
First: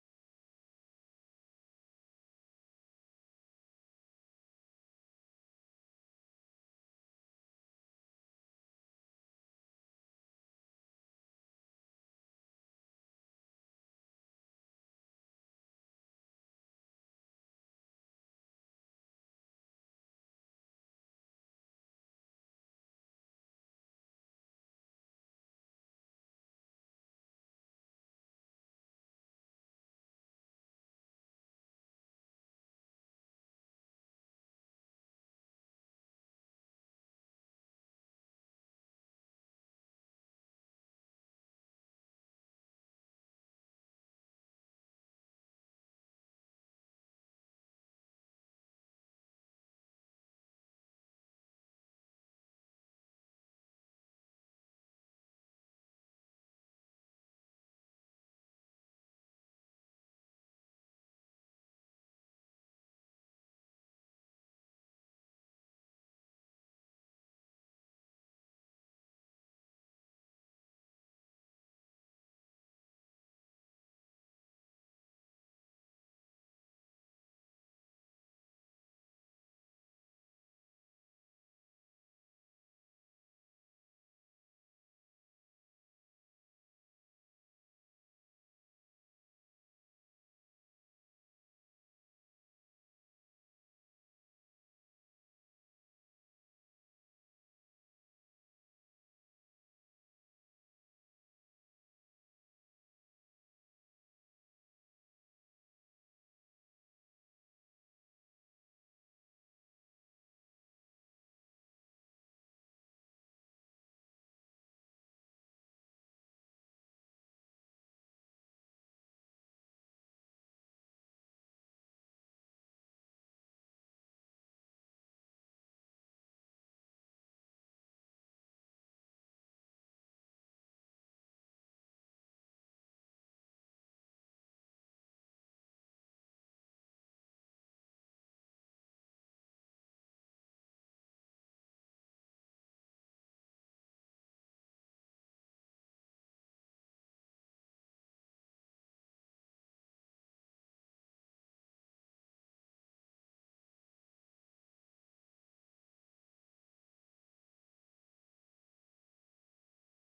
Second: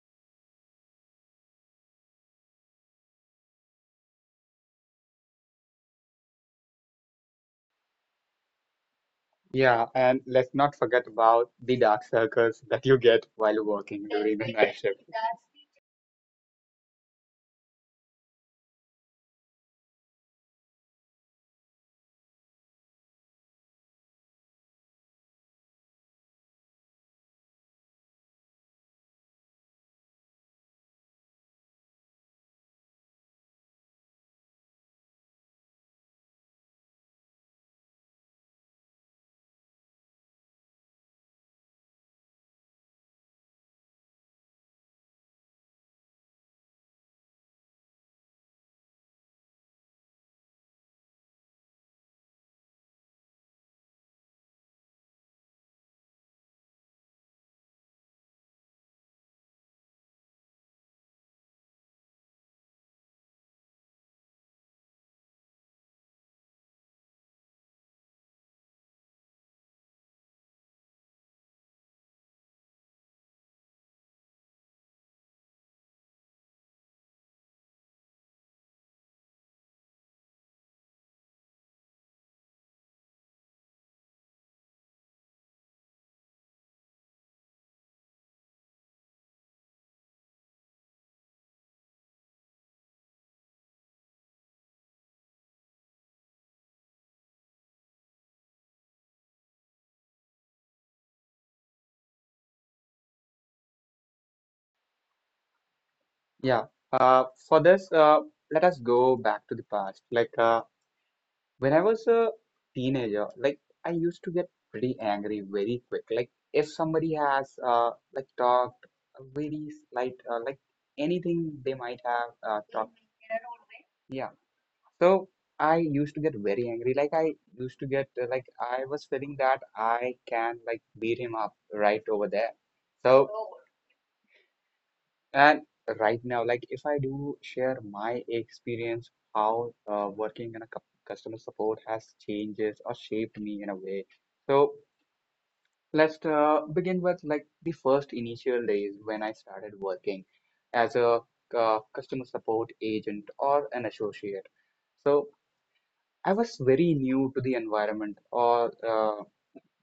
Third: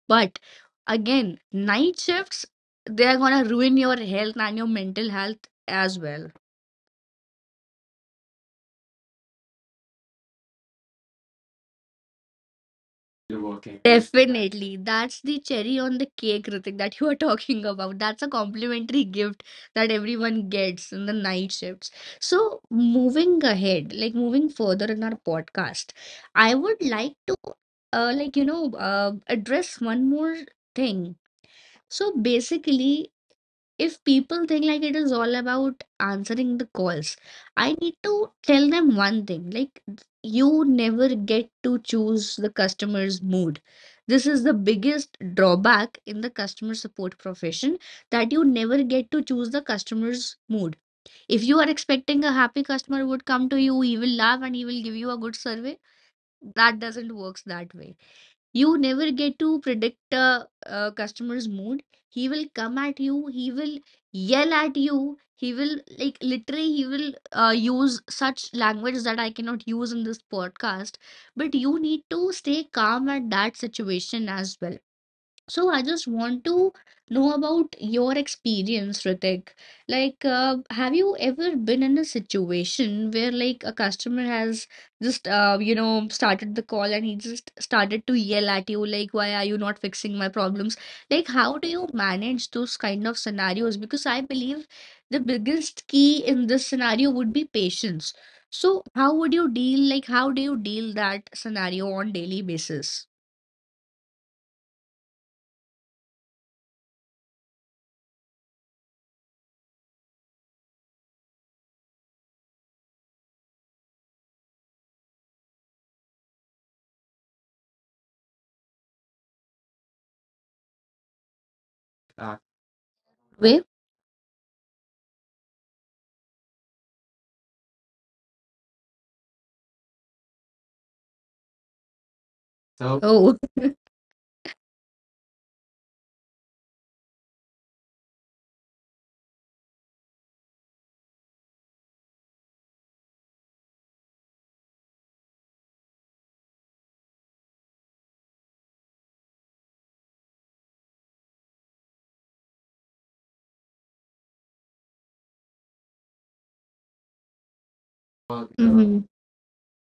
A: but again, night shifts, they are going to ruin your health and your mental health as well.
B: Yeah, and let's not forget about the dark circles that you get while working during the
A: Definitely.
B: night shift.
A: That's the
B: [laughs]
A: cherry on the cake, Ritik, that you are [laughs] talking about. That's a complimentary gift that everyone gets in the night shifts. So, moving ahead, like moving further in our podcast, I would like to, address one more thing. So, basically, if people think like it is all about answering the calls, I need to tell them one thing like, you never get to choose the customer's mood. This is the biggest drawback in the customer support profession, that you never get to choose the customer's mood. If you are expecting a happy customer would come to you, he will laugh and he will give you a good survey. That doesn't works that way. You never get to predict a customer's mood. He will come at you, he will yell at you, he will, like literally he will use such language that I cannot use in this podcast, but you need to stay calm at that situation as well. So I just want to know about your experience, Ritik. Like, have you ever been in a situation where like a customer has just started the call and he just started to yell at you, like, why are you not fixing my problems? Like, how do you manage those kind of scenarios? Because I believe the biggest key in this scenario would be patience. So how would you deal, like, how do you deal that scenario on daily basis?
B: Yeah, uh, for this, let us go back to the past. When I was a teenager, like I used to get pretty angry very quick. Like if somebody has like talked a very slight like anything they might have talked.
A: Way?
B: Yeah. So I used to get very angry. Like I used to get like I was feeling that I can like beat him up right over there.
A: Oh,
B: So.
A: okay.
B: And right now, like if I do share my experience, how working in a customer support has changes or shaped me in a way. So let's begin with like the first initial days when I started working as a customer support agent or an associate. So I was very new to the environment or
A: Mm-hmm.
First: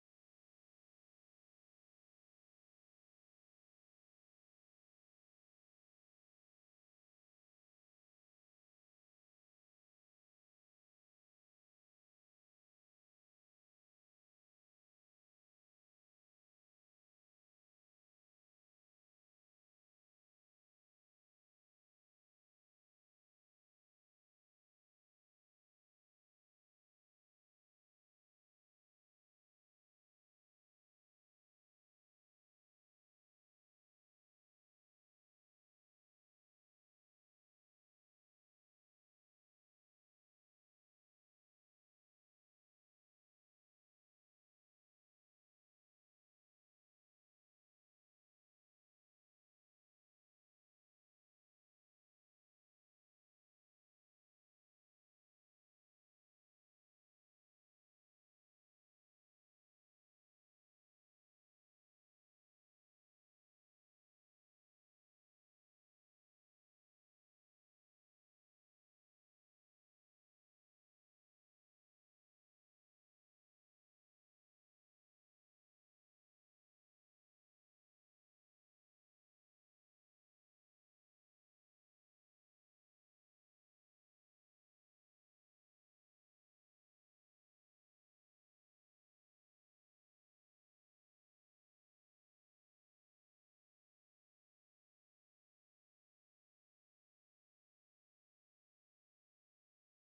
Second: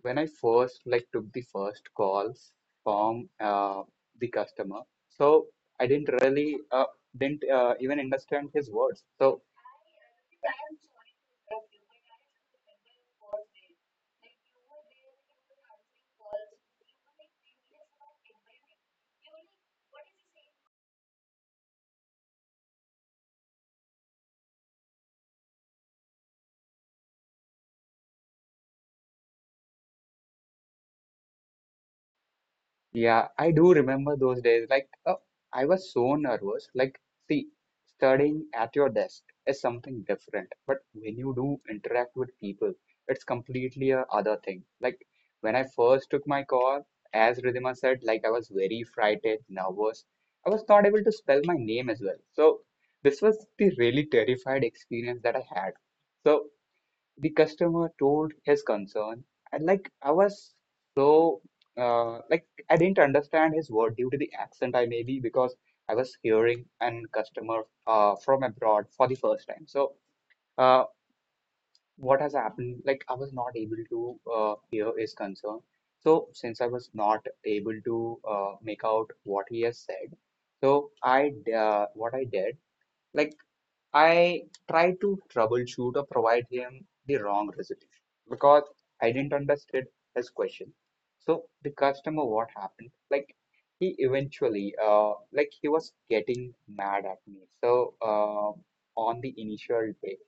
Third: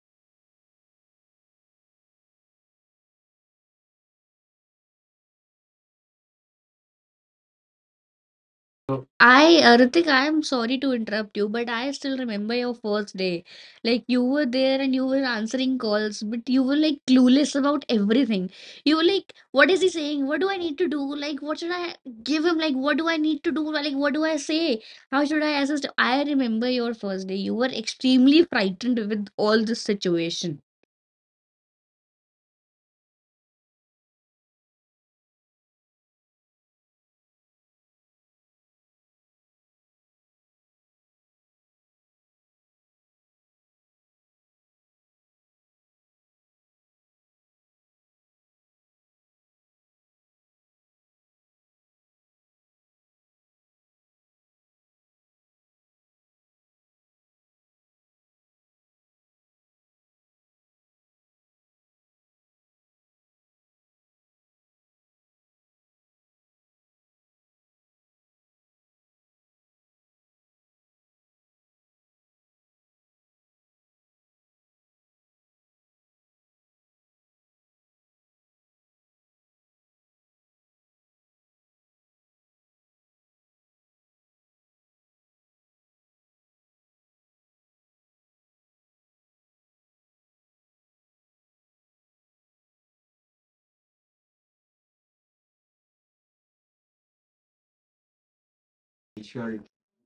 B: when I first like took the first calls from the customer, so I didn't really didn't even understand his words. So
A: I, Ritik, I am sorry to interrupt you, but I still remember your first day. Like you were there and you were answering calls, but you were like clueless about everything. You were like, what is he saying? What do I need to do? Like, what should I give him? Like, what do I need to do? Like, what do I say? How should I assist? I remember your first day. You were extremely frightened with all this situation.
B: yeah, I do remember those days. I was so nervous. Like, see, studying at your desk is something different, but when you do interact with people, it's completely a other thing. Like, when I first took my call, as Ridhima said, like I was very frightened, nervous. I was not able to spell my name as well. So, this was the really terrified experience that I had. So, the customer told his concern and like I was so, like I didn't understand his word due to the accent I maybe because I was hearing an customer from abroad for the first time. So uh, what has happened, like I was not able to hear his concern. So since I was not able to make out what he has said, so i what I did, like I tried to troubleshoot or provide him the wrong resolution because I didn't understand his question. So the customer, what happened? Like he eventually, like he was getting mad at me. So on the initial day,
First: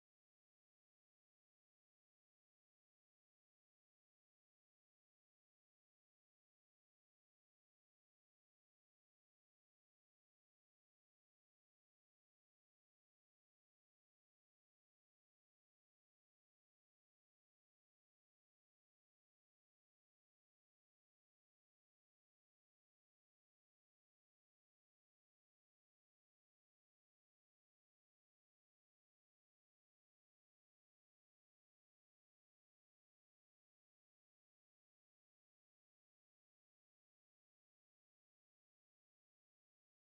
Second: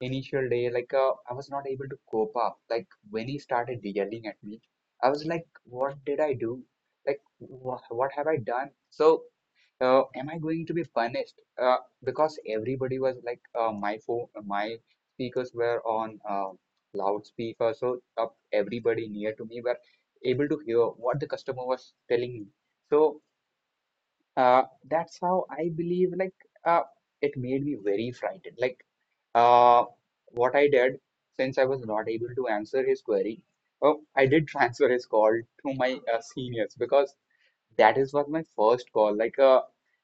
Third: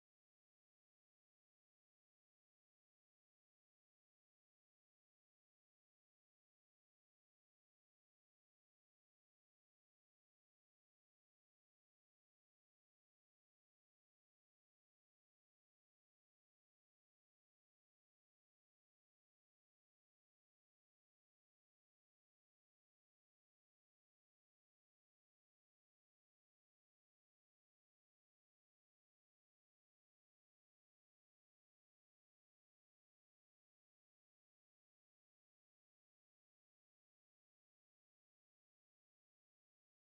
B: I was not able to cope up. Like when he started yelling at me, I was like, what did I do? Like wh what have I done? So am I going to be punished? Uh, because everybody was like, my phone, my speakers were on loudspeaker, so everybody near to me were able to hear what the customer was telling me. So uh, that's how I believe. Uh, it made me very frightened. Uh, what I did, since I was not able to answer his query, oh, I did [laughs] transfer his call to my seniors because that is what my first call. Like, uh,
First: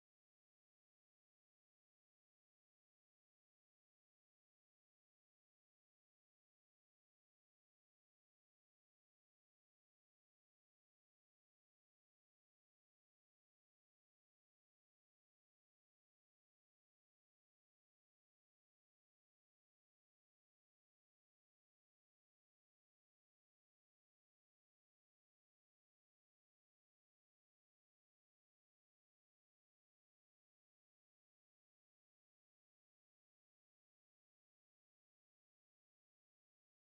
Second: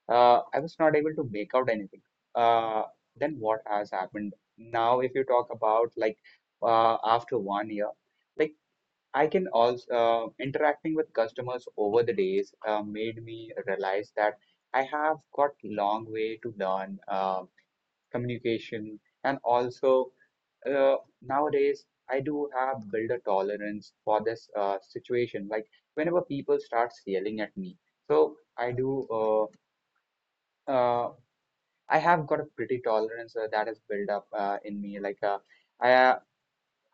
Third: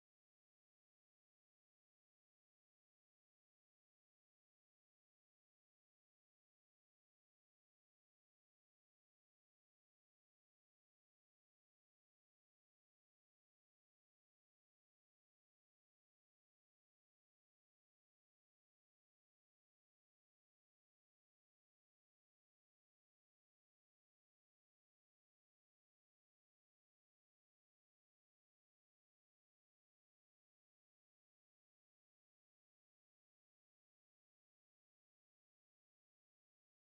B: uh, I was not able to make out anything. Uh, then what has happened? Now, if you talk about like after 1 year, like I can also, interacting with customers over the days made me realize that I have got long way to learn communication and also nowadays I do have built a tolerance for this situation. Like whenever people starts yelling at me, so I do. Uh, uh, I have got a pretty tolerance that is built up in me. Like I uh,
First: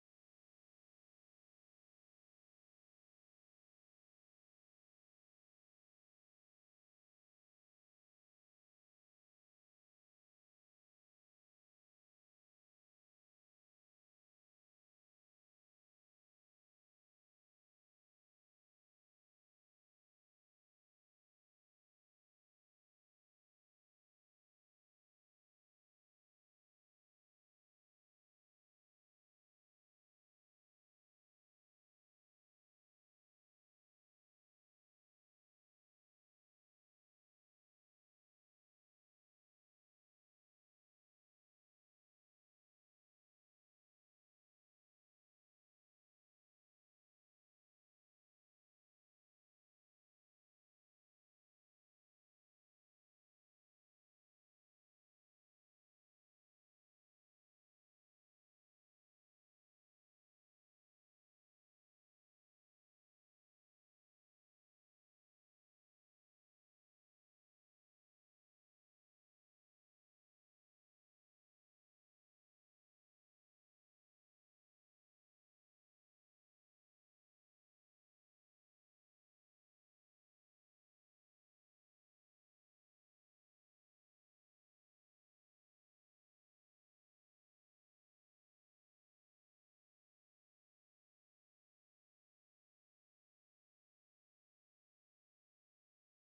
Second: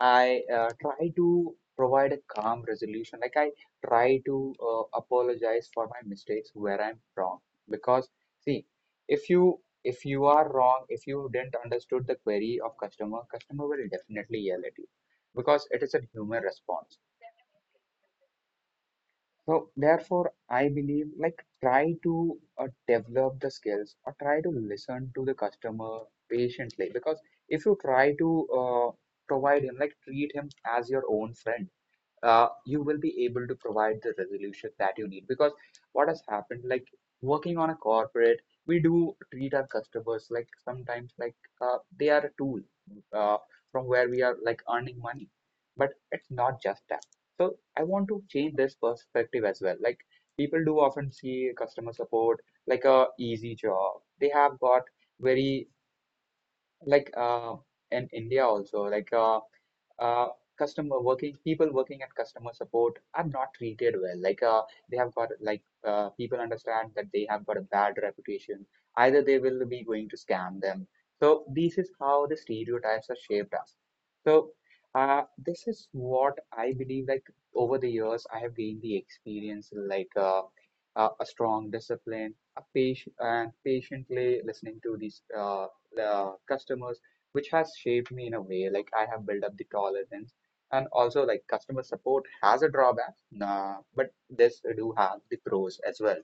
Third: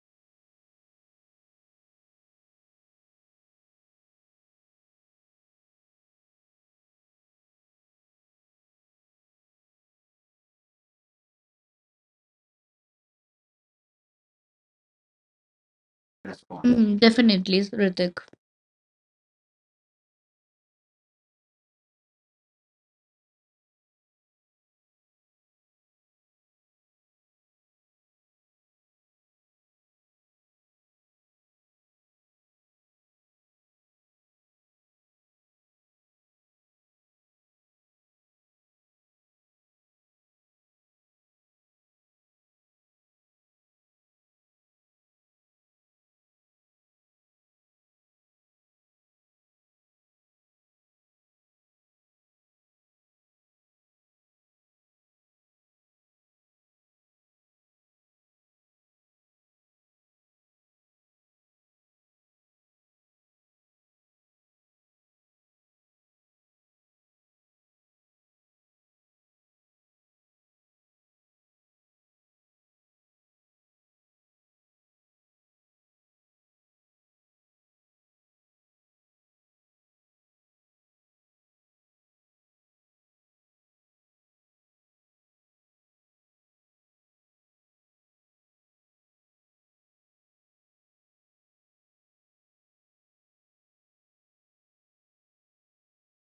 B: I try to provide a calm resolution. Like I try to apologize for my mistakes where I'm wrong. Because see, if you are wrong, if you didn't understood the query of customer, customer will definitely yell at you because it is a human
A: Mm-hmm.
B: response.
A: Definitely, Ritik.
B: So therefore, I believe like try to develop the skills or try to listen to the customer patiently, because if you try to provide him, like treat him as your own friend, you will be able to provide the resolution that you need. Because what has happened, like working on a corporate, we do treat our customers like sometimes like they are a tool uh, from where we are like earning money, but it's not just that. So I want to change this perspective as well. Like people do often see customer support like a easy job. They have got very like in India also like uh, customer working, people working at customer support are not treated well, like they have got like people understand that they have got a bad reputation, either they will be going to scam them. So this is how the stereotypes are shaped us. So this is what I believe, like over the years I have gained the experience like a strong discipline, a patient and patiently listening to these the customers, which has shaped me in a way. Like I have built up the tolerance, and also like customer support has a drawback nah, but this do have the pros as well.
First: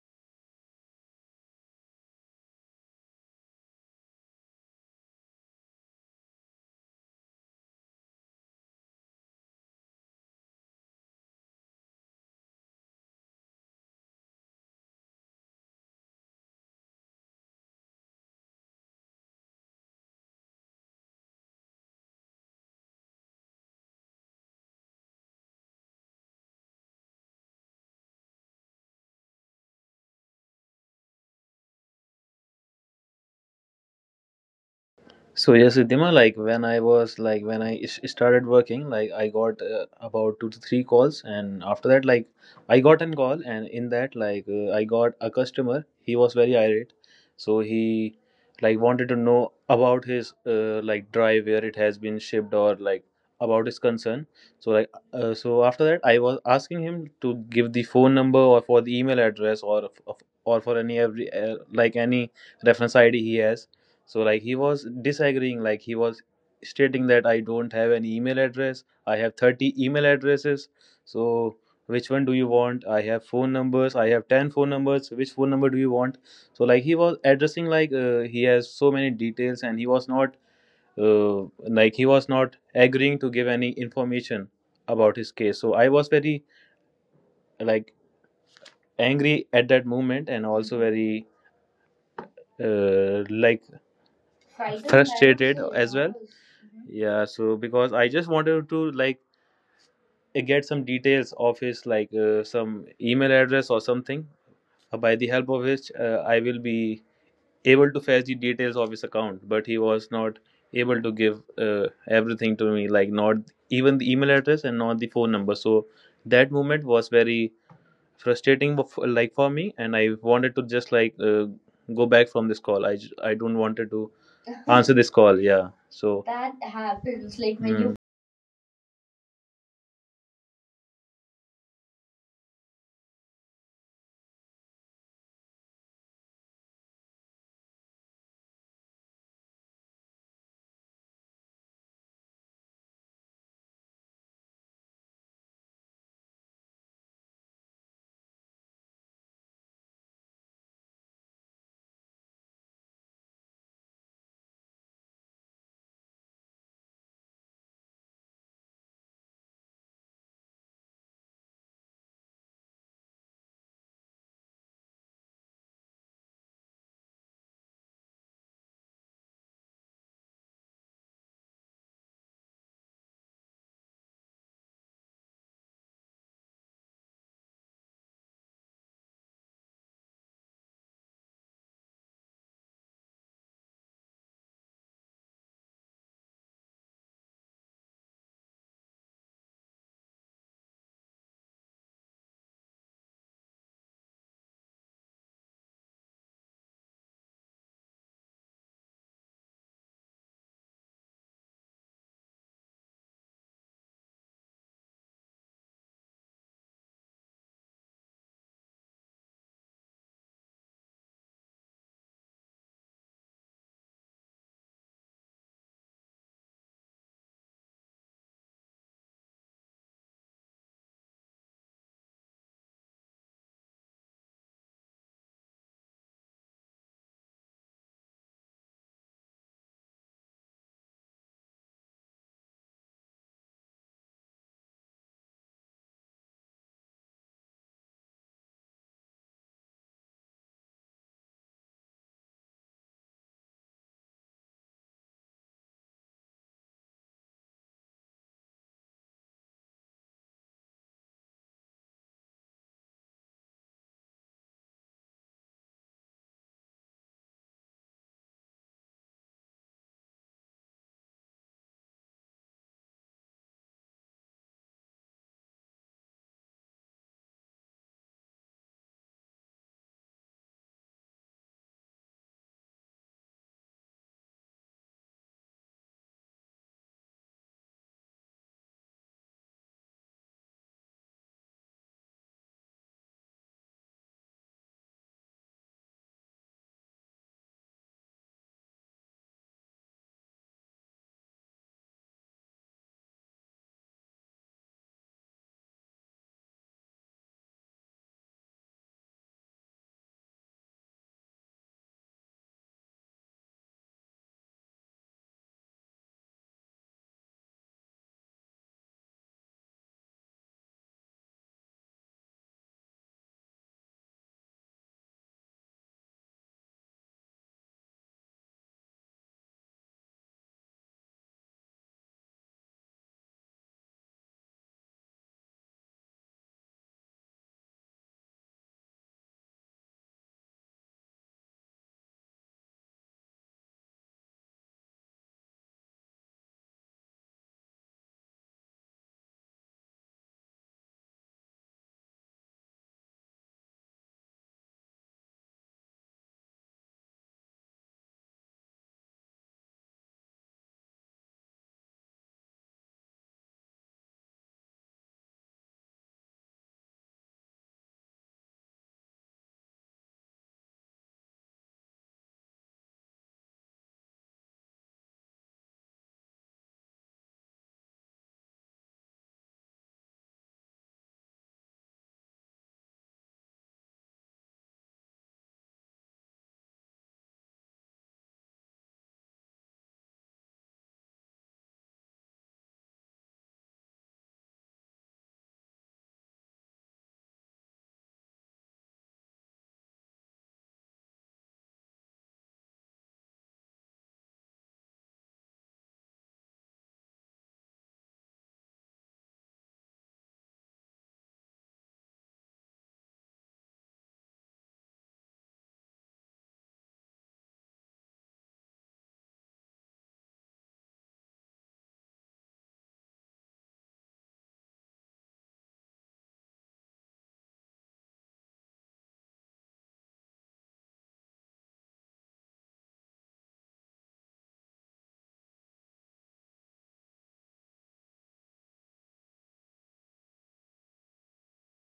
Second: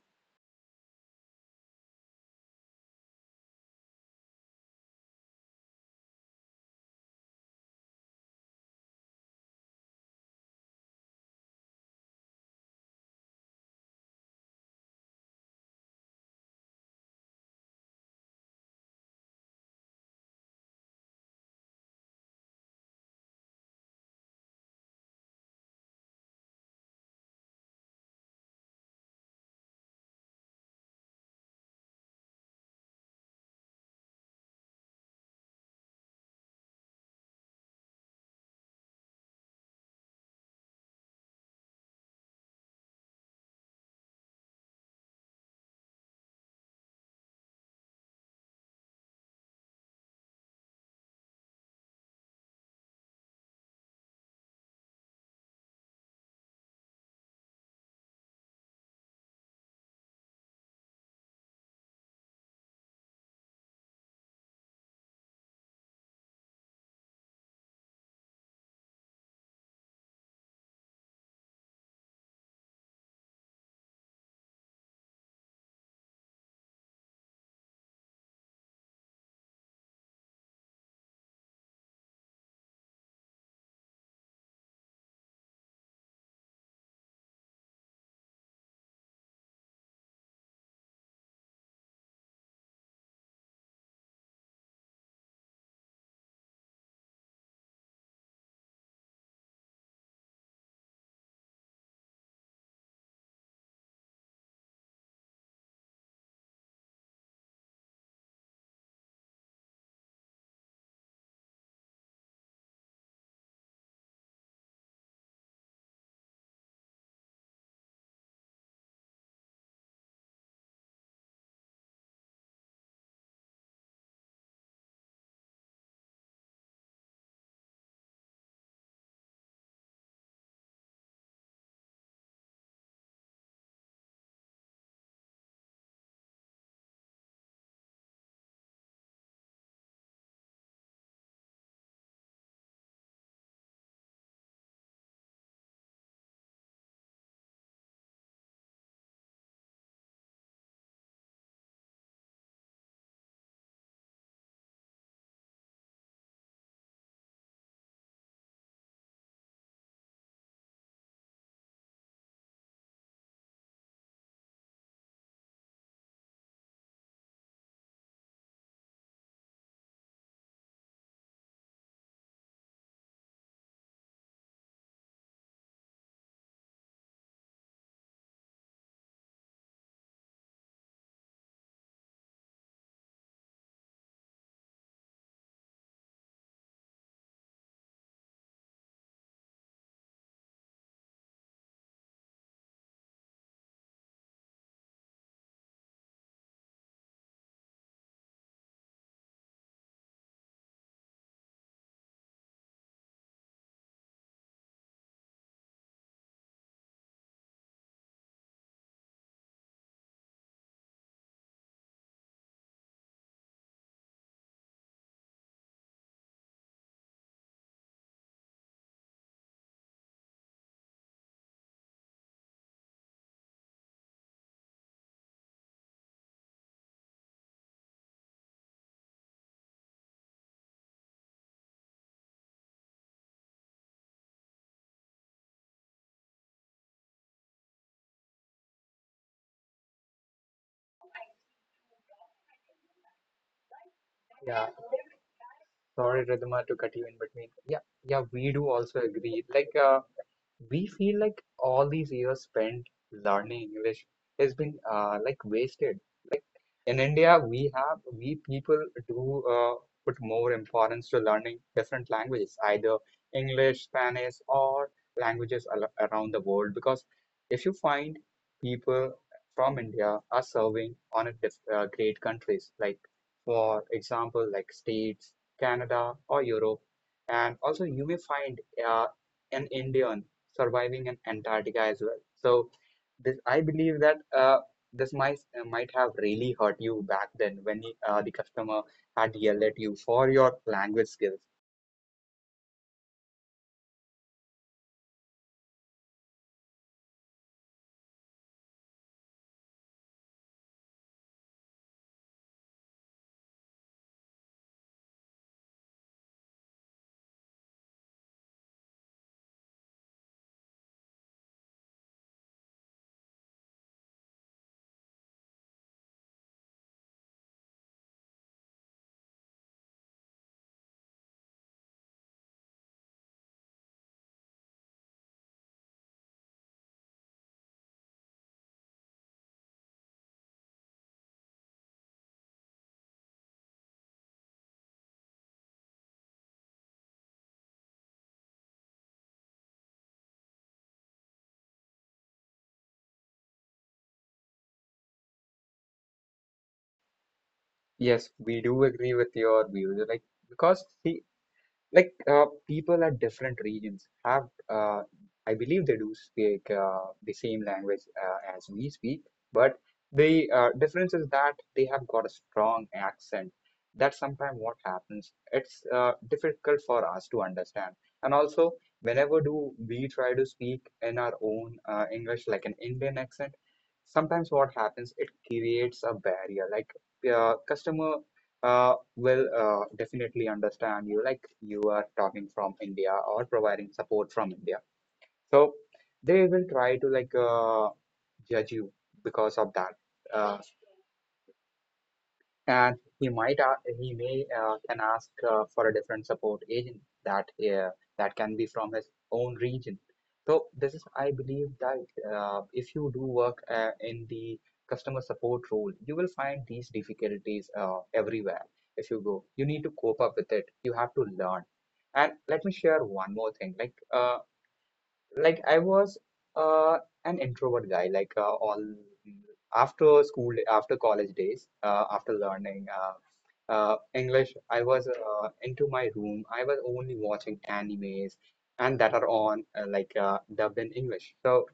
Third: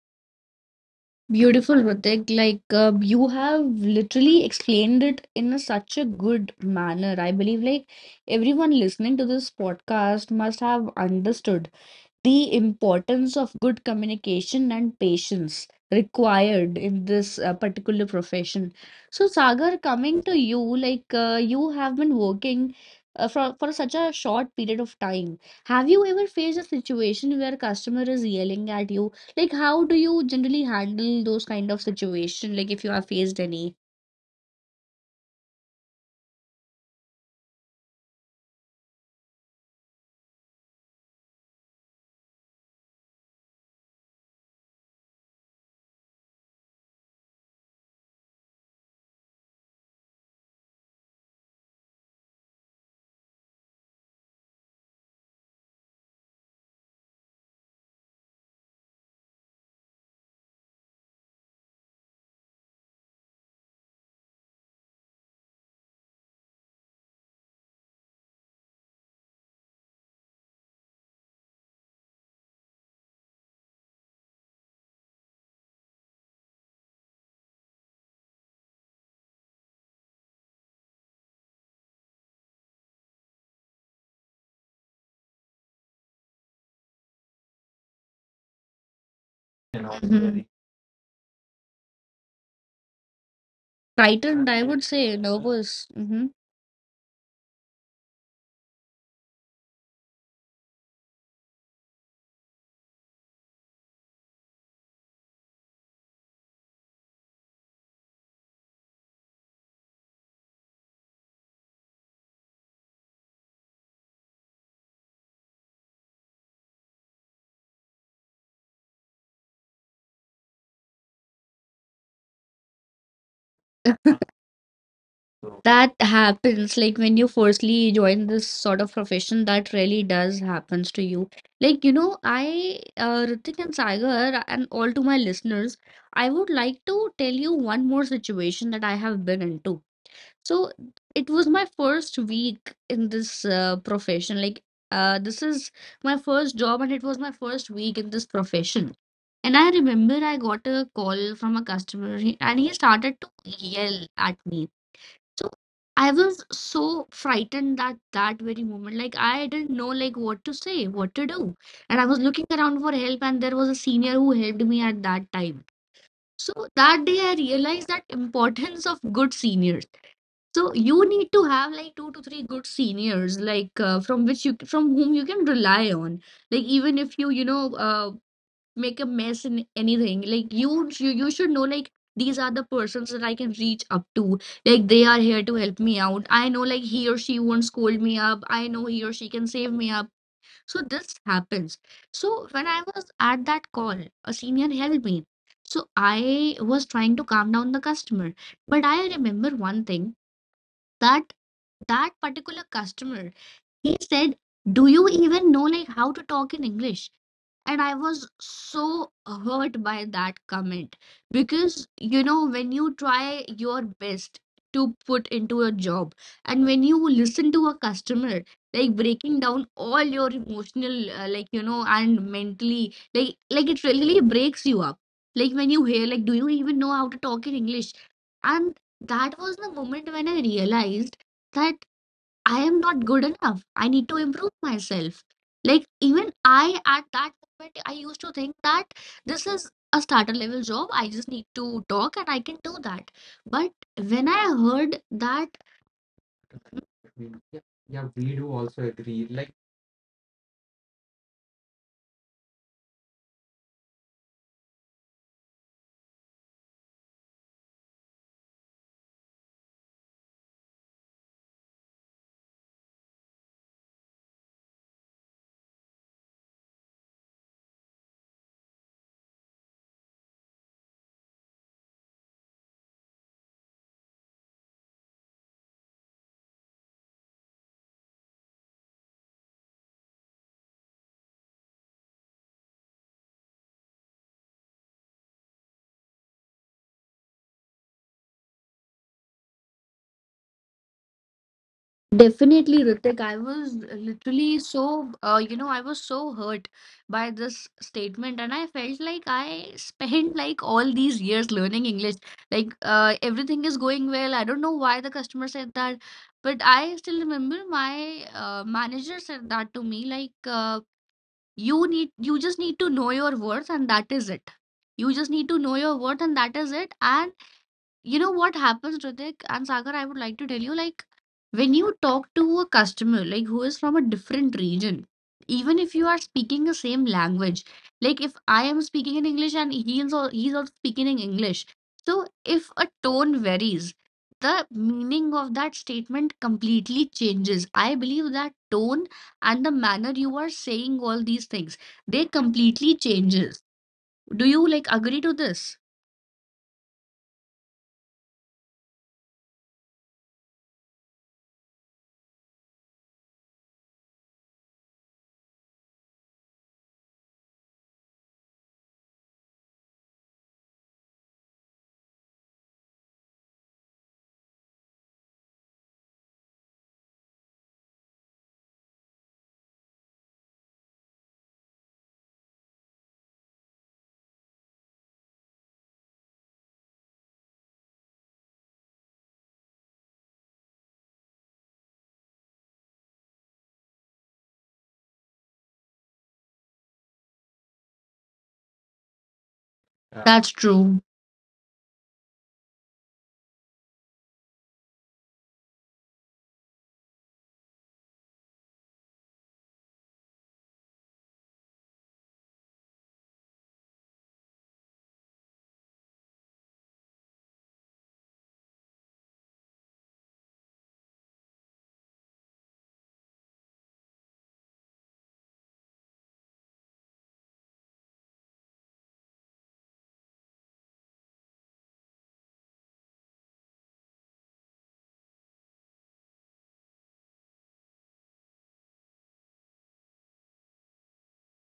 A: Beautiful, Ritik. Like you have literally explained it in a, such a good manner. I believe like everyone listening to this podcast must have understood the importance of good communication and patience required in this particular profession. So, Sagar, coming to you, like you have been working for such a short period of time. Have you ever faced a situation where customer is yelling at you? Like, how do you generally handle those kind of situation? Like, if you have faced any.
C: So yes, Riddhima, like when started working, like I got about two to three calls, and after that, like I got an call, and in that, I got a customer. He was very irate, so he like wanted to know about his like drive where it has been shipped, or like about his concern. So so after that, I was asking him to give the phone number or for the email address, or or for any every like any reference ID he has, so like he was disagreeing. Like he was stating that I don't have an email address. I have 30 email addresses, so which one do you want? I have phone numbers. I have 10 phone numbers. Which phone number do you want? So like he was addressing like he has so many details, and he was not uh, he was not agreeing to give any information about his case. So I was very like angry at that moment,
A: Hmm.
C: and also very like
A: Frightened, I would say
C: frustrated
A: nervous.
C: as well.
A: Mm-hmm.
C: Yeah, so because I just wanted to like get some details of his, like some email address or something, by the help of which I will be able to fetch the details of his account, but he was not able to give uh, everything to me, like not even the email address and not the phone number. So that moment was very frustrating like for me, and I wanted to just like go back from this call. I don't wanted to answer [laughs] this call. Yeah,
A: That
C: so that
A: happens like when you
C: happens like when
A: firstly
C: you
A: join this sort of profession, that really does happens to you. Like, you know, I, Ritik and Sagar, and all to my listeners, I would like to tell you one more situation that I have been into. So, it was my first week in this profession. Like, this is my first job, and it was my first week in this profession. And I remember I got a call from a customer, and he started to yell at me. So I was so frightened that that very moment. Like I didn't know like what to say, what to do. And I was looking around for help and there was a senior who helped me at that time. So that day I realized that importance of good seniors. So you need to have like two to three good seniors like from whom you can rely on. Like even if you you know make a mess in anything, like you should know like these are the persons that I can reach up to, like they are here to help me out. I know like he or she won't scold me up. I know he or she can save me up. So this happens. So when I was at that call, a senior helped me. So I was trying to calm down the customer, but I remember one thing, that that particular customer, he said, "Do you even know like how to talk in English?" And I was so hurt by that comment because, you know, when you try your best to put into a job and when you listen to a customer like breaking down all your emotional like, you know, and mentally, like it really breaks you up, like when you hear like, do you even know how to talk in English? And that was the moment when I realized that I am not good enough. I need to improve myself. Like, even I, at that moment, I used to think that this is a starter level job. I just need to talk and I can do that. But when I
B: Yeah.
A: heard that.
B: Sorry, Ridhima, to cut you in between. Yeah, yeah, we do also agree. We feel like all these years spent learning English has been like wasted. In India, we people do put more importance to learning different languages, either English, Spanish, or languages al around the world. Because if you find people from India are serving on a diff great countries, like for example, like States, Canada, or Europe, and also you may find uh, an Indian surviving in Antarctica as well. So this, I believe that. This might have really hurt you back then when the customer had yelled at you for your language skills.
A: Definitely, Ritik. I was literally so, I was so hurt by this statement, and I felt like I spent like all these years learning English. Like, everything is going well. I don't know why the customer said that, but I still remember my manager said that to me, like, you just need to know your worth, and that is it. You just need to know your worth, and that is it. You know what happens, Ritik and Sagar, I would like to tell you, like when you talk to a customer, like who is from a different region, even if you are speaking the same language, like if I am speaking in English and he's also speaking in English. So if a tone varies, the meaning of that statement completely changes. I believe that tone and the manner you are saying all these things, they completely changes. Do you like agree to this?
B: Yes, we do agree with your views. Like because see, people at different regions have I believe they do speak the same language as we speak, but the difference is that they have got a strong accent. That's sometimes what happens. It's difficult for us to understand. And also, whenever do we try to speak in our own English, like an Indian accent, sometimes what happens, it creates a barrier. Like customer will definitely understand you like you are talking from India or providing support from India. So they will try to judge you because of that. Uh,
A: That's true.
B: and he might he may can ask for a different support agent that that can be from his own region. So this is I believe that, if you do work in the customer support role, you will find these difficulties everywhere if you go. You need to cope up with it, you have to learn. And let me share one more thing, like I was uh, an introvert guy. All after school, after college days, after learning English, I was into my room. I was only watching animes and that are on dubbed in English. So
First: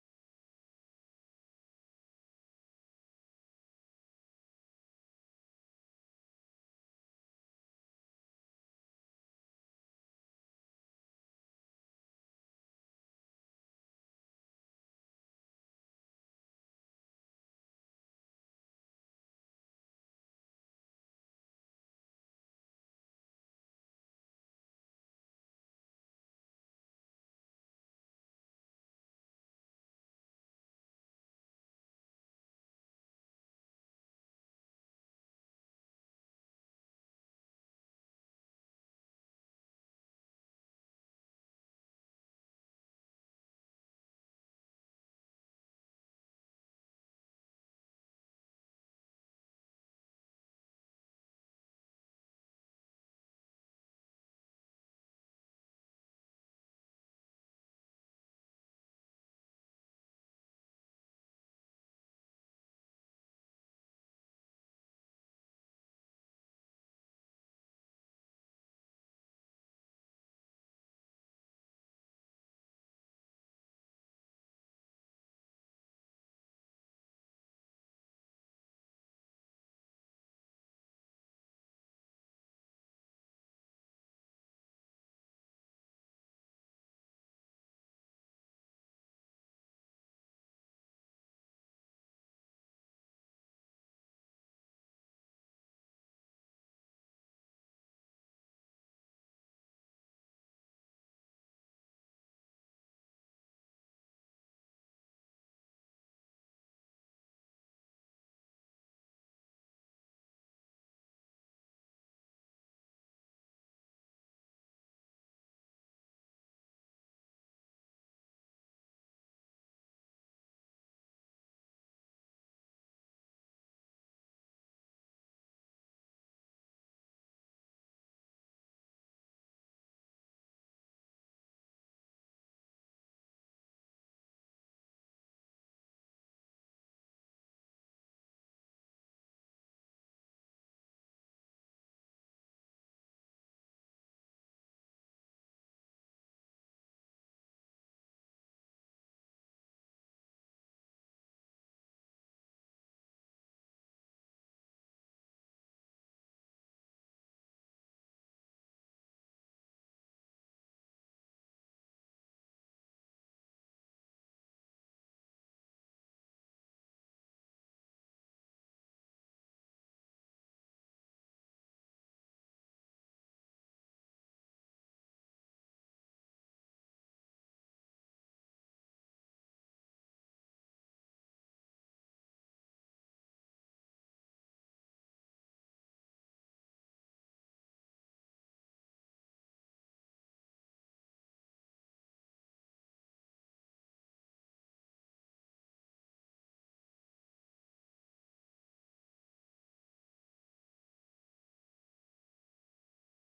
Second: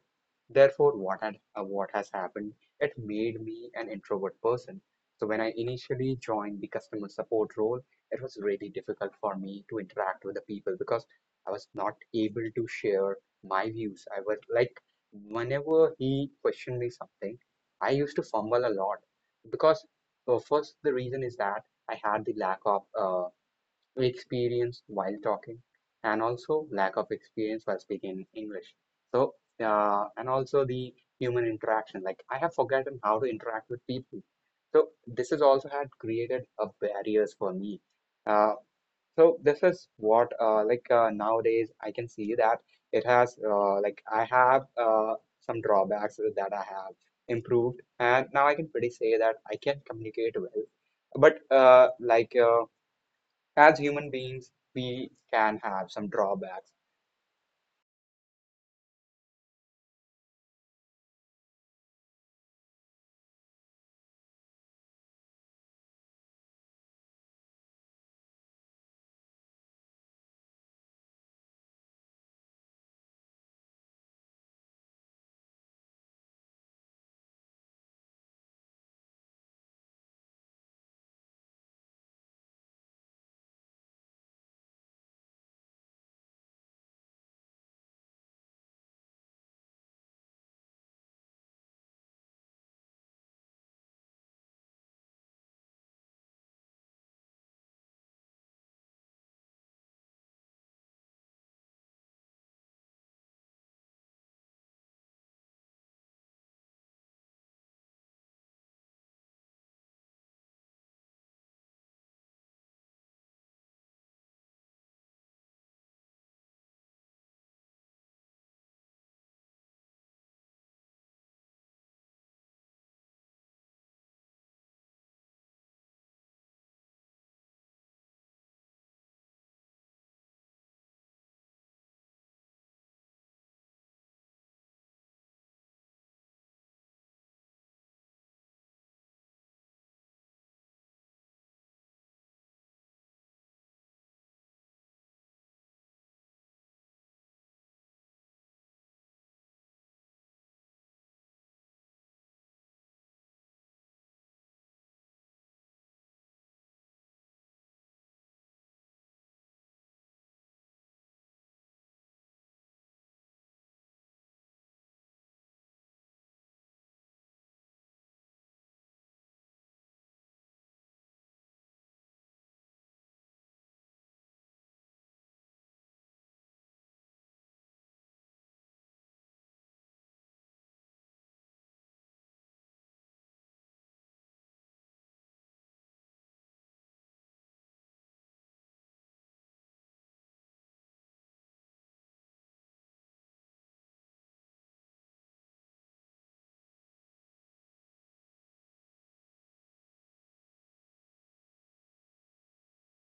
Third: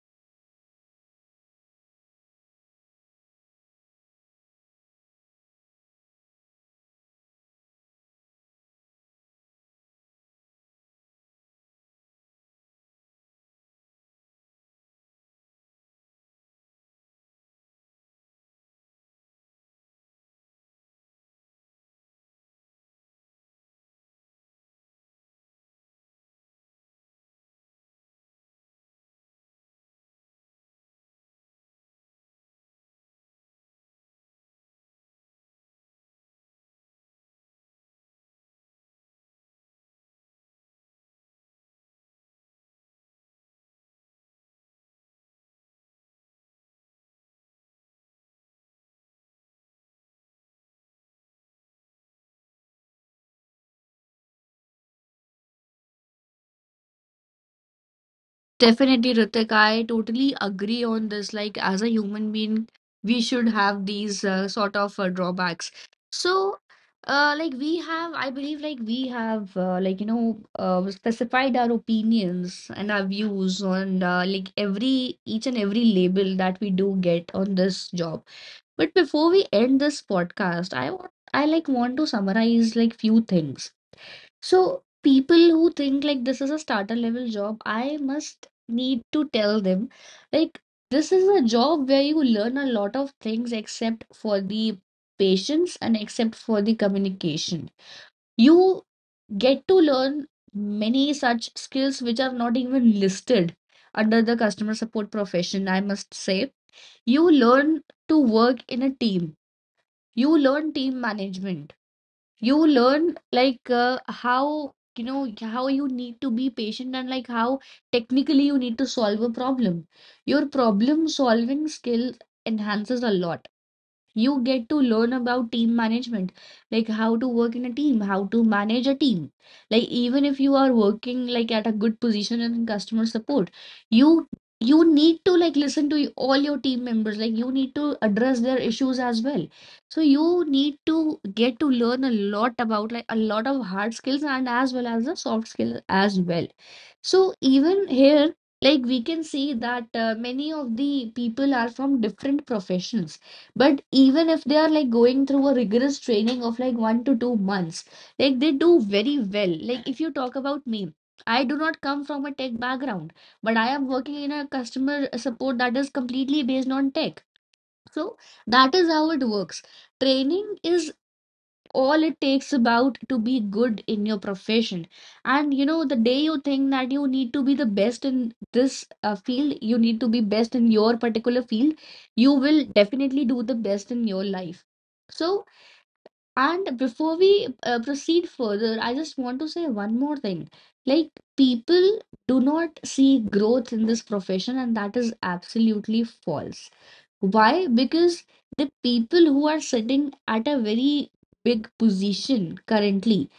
B: therefore, what has happened? It made me an introvert person. So when I initially joined the customer support role, it was really difficult for me to interact with the people because I was not able to share my views. I was like, whenever he questioned me something, I used to fumble a lot because first, the reason is that I had the lack of experience while talking, and also lack of experience while speaking English. So, and also the human interaction. Like, I have forgotten how to interact with people. So, this has also had created a barriers for me. Uh, so, this is what, nowadays I can see that I have some drawbacks that I have improved. And now I can pretty say that I can communicate well. But, uh, like, uh, as human beings, we can have some drawbacks.
A: Definitely, Ritik, I totally agree on this. Like, as a human being, we should have these sort of drawbacks. So, we have, I believe, like, we have, specified our opinions and our views on, every, each and every label that we do get on this job. But before we end this podcast, I like want to summarize like few things. So people who think like this is a starter level job, I must need to tell them like this is a job where you learn a lot of things except for the patience and except for the communication. You get to learn many such skills which are not even listed under the customer support profession, I must say. You learn to work in a team. You learn team management, you learn how you need to be patient, and like how technically you need to solve a problem. Your problem solving skill enhances a lot. You get to learn about team management, like how to work in a team, how to manage a team. Like even if you are working like at a good position in customer support, you you need to like listen to all your team members, like you need to address their issues as well. So you need to get to learn a lot about like a lot of hard skills and as well as the soft skills as well. So even here, like we can see that many of the people are from different professions, but even if they are like going through a rigorous training of like 1 to 2 months, like they do very well. Like if you talk about me, I do not come from a tech background, but I am working in a customer support that is completely based on tech. So that is how it works. Training is all it takes about to be good in your profession. And you know, the day you think that you need to be the best in this field, you need to be best in your particular field, you will definitely do the best in your life. So, and before we proceed further, I just want to say one more thing. Like people do not see growth in this profession, and that is absolutely false. Why? Because the people who are sitting at a very big position currently,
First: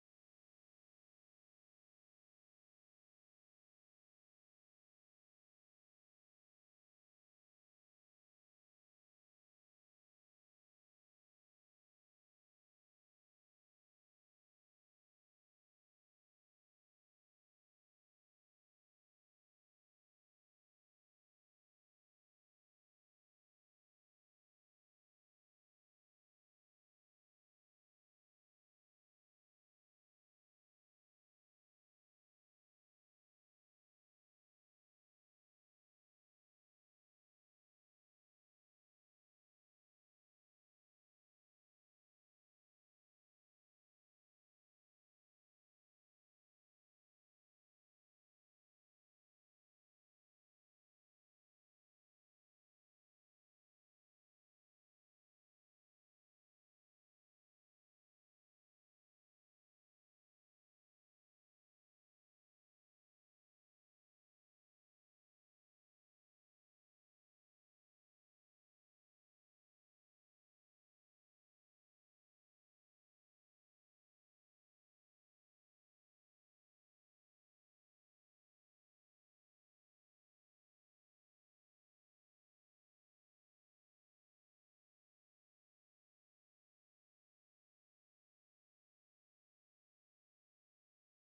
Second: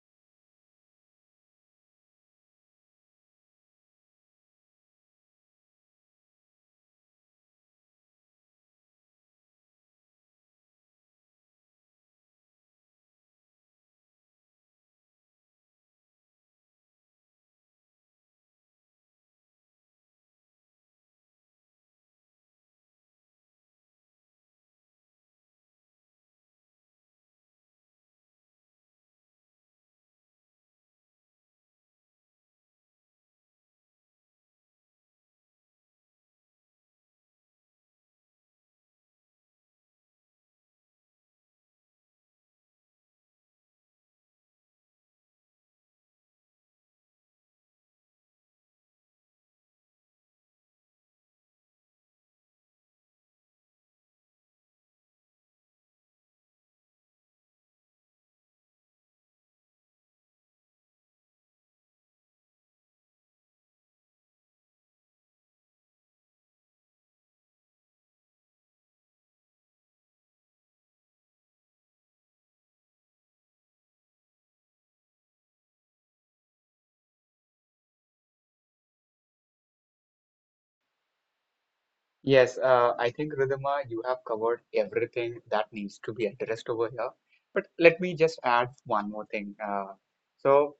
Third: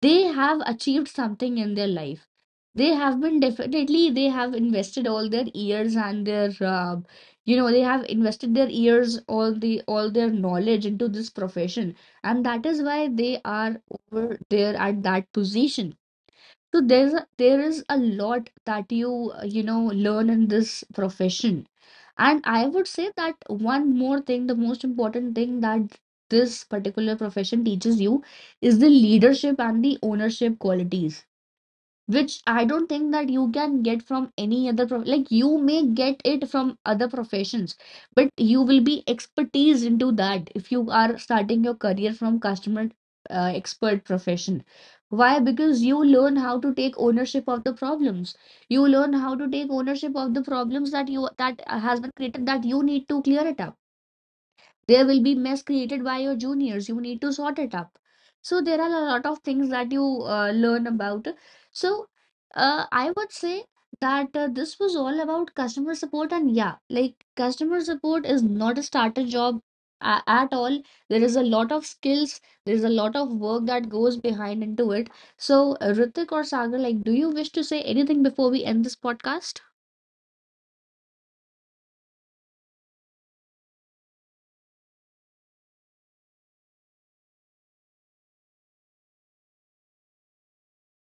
A: they have achieved something in their life. They have been definitely, they have invested all their years and they have invested their years, all their knowledge into this profession, and that is why they are over there at that position. So there is a lot that you you know learn in this profession. And I would say that one more thing, the most important thing that this particular profession teaches you is the leadership and the ownership qualities, which I don't think that you can get from any other prof like you may get it from other professions, but you will be expertise into that if you are starting your career from customer expert profession. Why? Because you learn how to take ownership of the problems. You learn how to take ownership of the problems that you that has been created, that you need to clear it up. There will be mess created by your juniors, you need to sort it up. So there are a lot of things that you learn about. So I would say that this was all about customer support. And yeah, like customer support is not a starter job at all. There is a lot of skills, there is a lot of work that goes behind into it. So Ritik or Sagar, like do you wish to say anything before we end this podcast?
B: Yes, I think Ridhima, you have covered everything that needs to be addressed over here. But let me just add one more thing. Uh, so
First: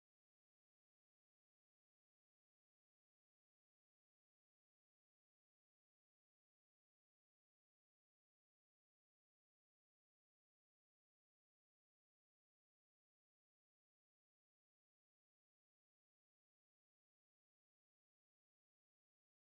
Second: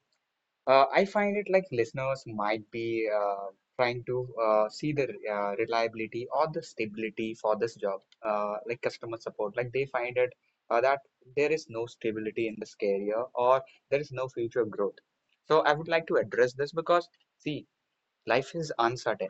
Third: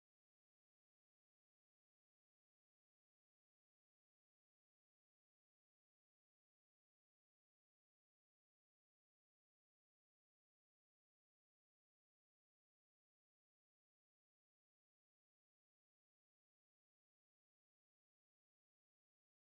B: uh, I find it like listeners might be trying to see the reliability or the stability for this job, like customer support. Like they find it that there is no stability in this career or there is no future growth. So I would like to address this because, see, life is uncertain.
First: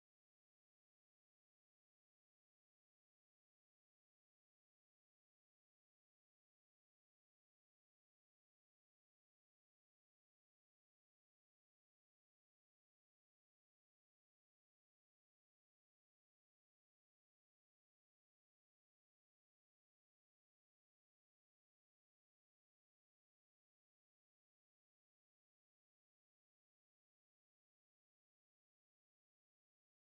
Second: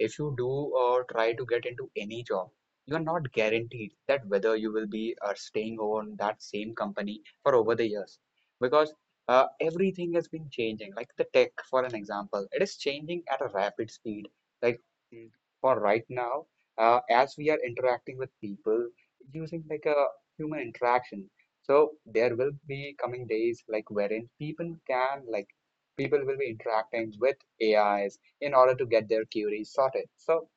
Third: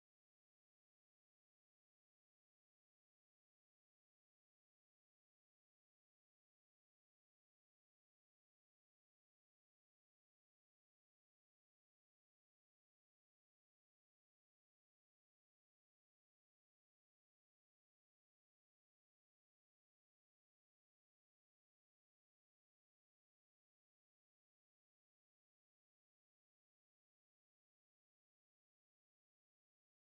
B: If you do or try to get into any job, you are not guaranteed that whether you will be staying on that same company for over the years because everything has been changing. Like the tech, for an example, it is changing at a rapid speed. Like mm, for right now, as we are interacting with people using like a human interaction, so there will be coming days like wherein people can like people will be interacting with AIs in order to get their queries sorted. So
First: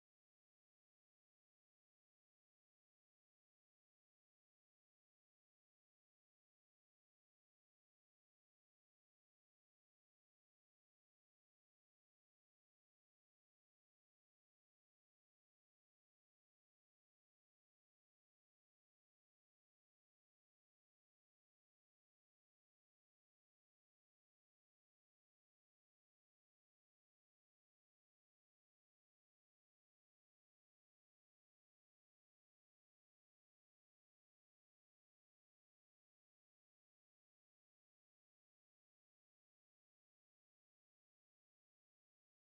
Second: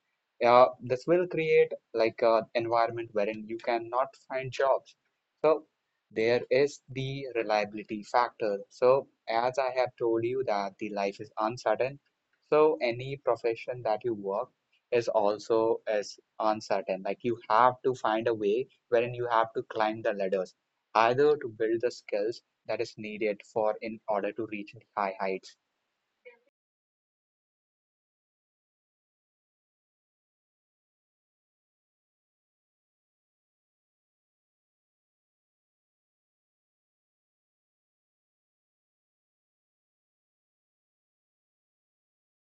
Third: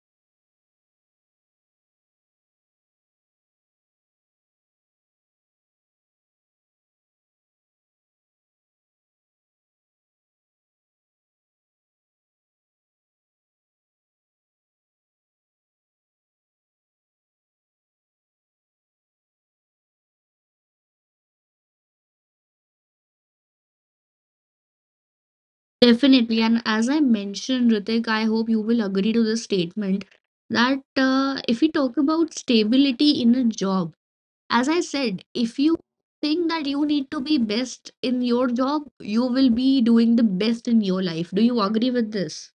B: this will create like an environment wherein you cannot find jobs. So there is the reliability factor. So as I have told you that the life is uncertain, so any profession that you work is also is uncertain. Like you have to find a way wherein you have to climb the ladders, either to build the skills that is needed for in order to reach high heights.
A: Definitely, and as I mentioned, Ritik, I hope you will agree to this statement that if we talk about stability in a job, as I said, if you think that you need to be best in your job, you will be doing the best in your life. Do you agree with this?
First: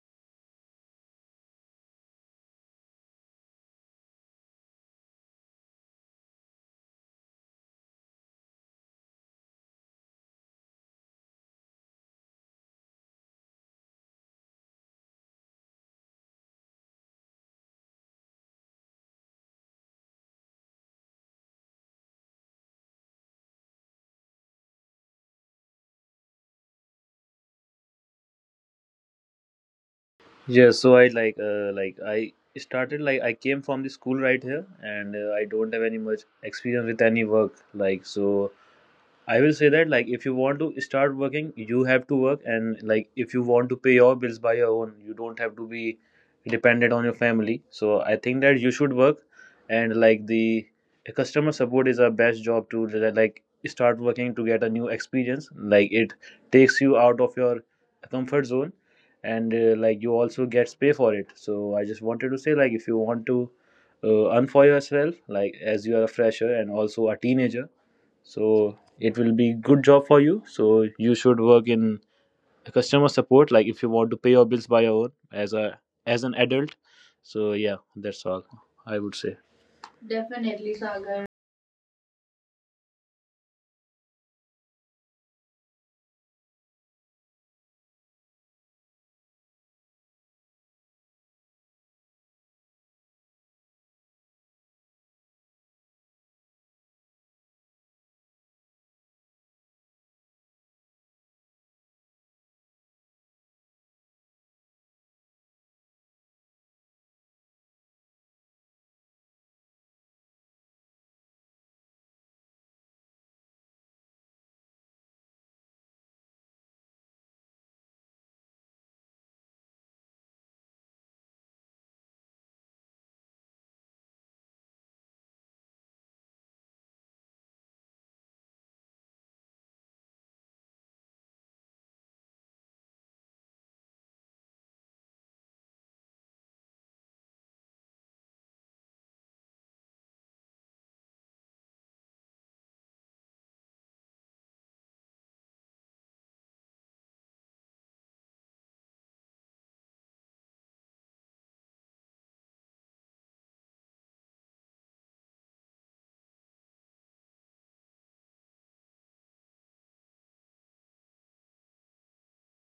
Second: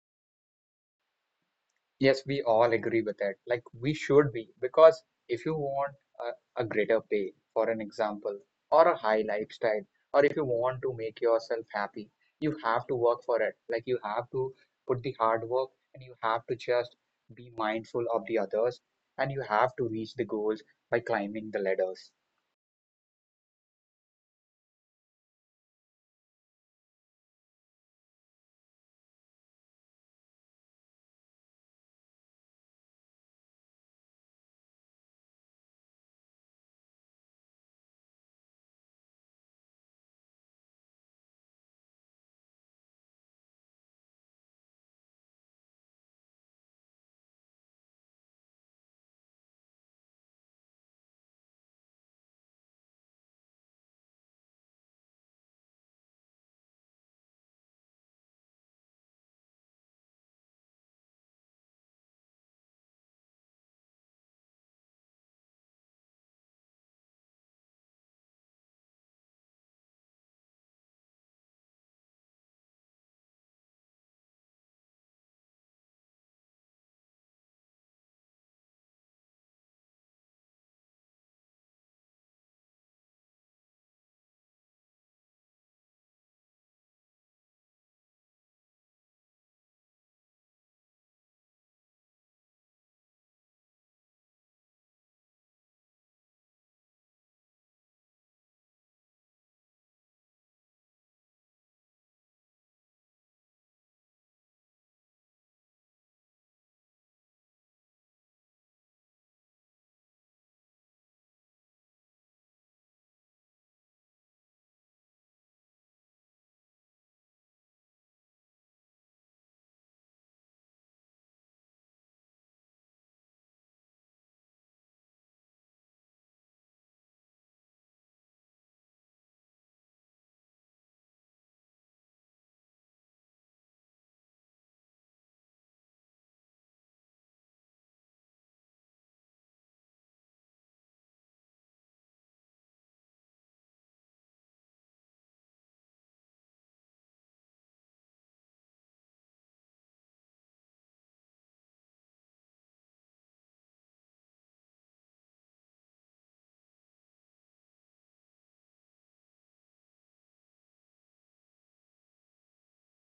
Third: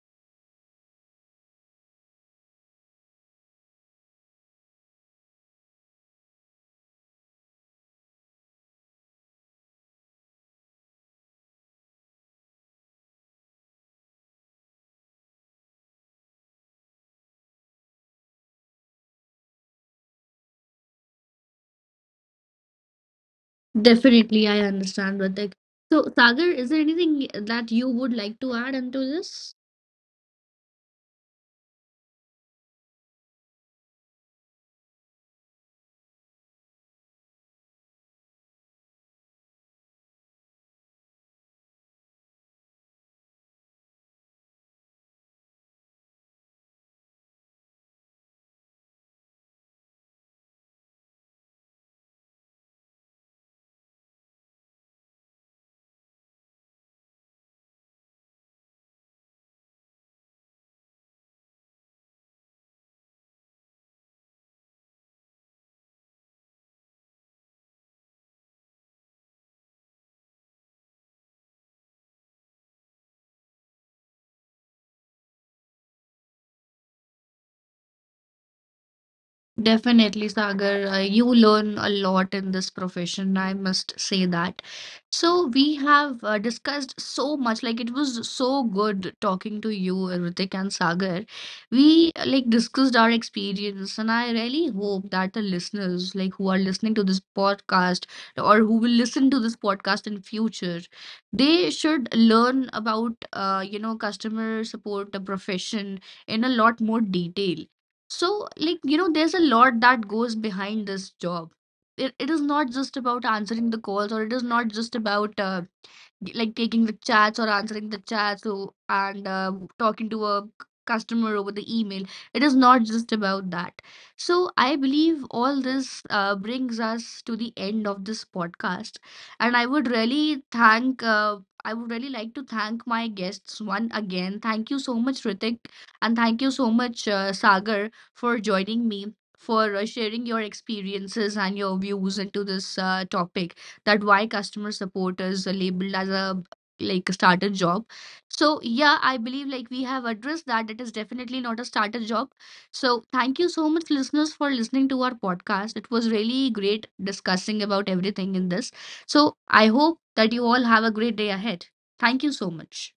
B: Yes, we all agree with that. Like we should be, because if you want a greater pay, for an example, or a high lifestyle, or if you want to make yourself happy, you have to work for it. Like you have to put the hard work and you have to just be mindful of the others and you have to reach the goals by climbing the ladders.
A: Definitely, I understand, Ritik. So, Sagar, is there anything that you would like to add into this?
C: yeah so I like I started like I came from the school right here, and I don't have any much experience with any work, like so I will say that like if you want to start working, you have to work, and like if you want to pay your bills by your own, you don't have to be dependent on your family. So I think that you should work, and like the customer support is a best job to like start working to get a new experience. Like it takes you out of your comfort zone, and like you also gets pay for it. So I just wanted to say like if you want to earn for yourself, like as you are a fresher and also a teenager, so it will be good job for you. So you should work in customer support like if you want to pay your bills by your own as a as an adult. So yeah, that's all I would say.
A: Definitely, Sagar.
C: Definitely,
A: You
C: Sagar.
A: learn a lot in this profession. I must say that. So we have discussed so much. Like it was so good talking to you, Ritik and Sagar. We like discussed our experience, and I really hope that the listeners, like who are listening to this podcast or who will listen to this podcast in future, they should learn about customer support, the profession, in a lot more detail. So like you know, there's a lot that goes behind this job. It is not just about answering the calls, or it is not just about like taking the chats or answering the chats and talking to a customer over the email. It is not just about that. So I believe all this brings us to the end of this podcast. And I would really thank I would really like to thank my guests one again. Thank you so much, Ritik, and thank you so much, Sagar, for joining me, for sharing your experiences and your views into this topic, that why customer support is labeled as a like a starter job. So yeah, I believe like we have addressed that it is definitely not a starter job. So thank you so much listeners for listening to our podcast. It was really great discussing about everything in this. So I hope that you all have a great day ahead. Thank you so much.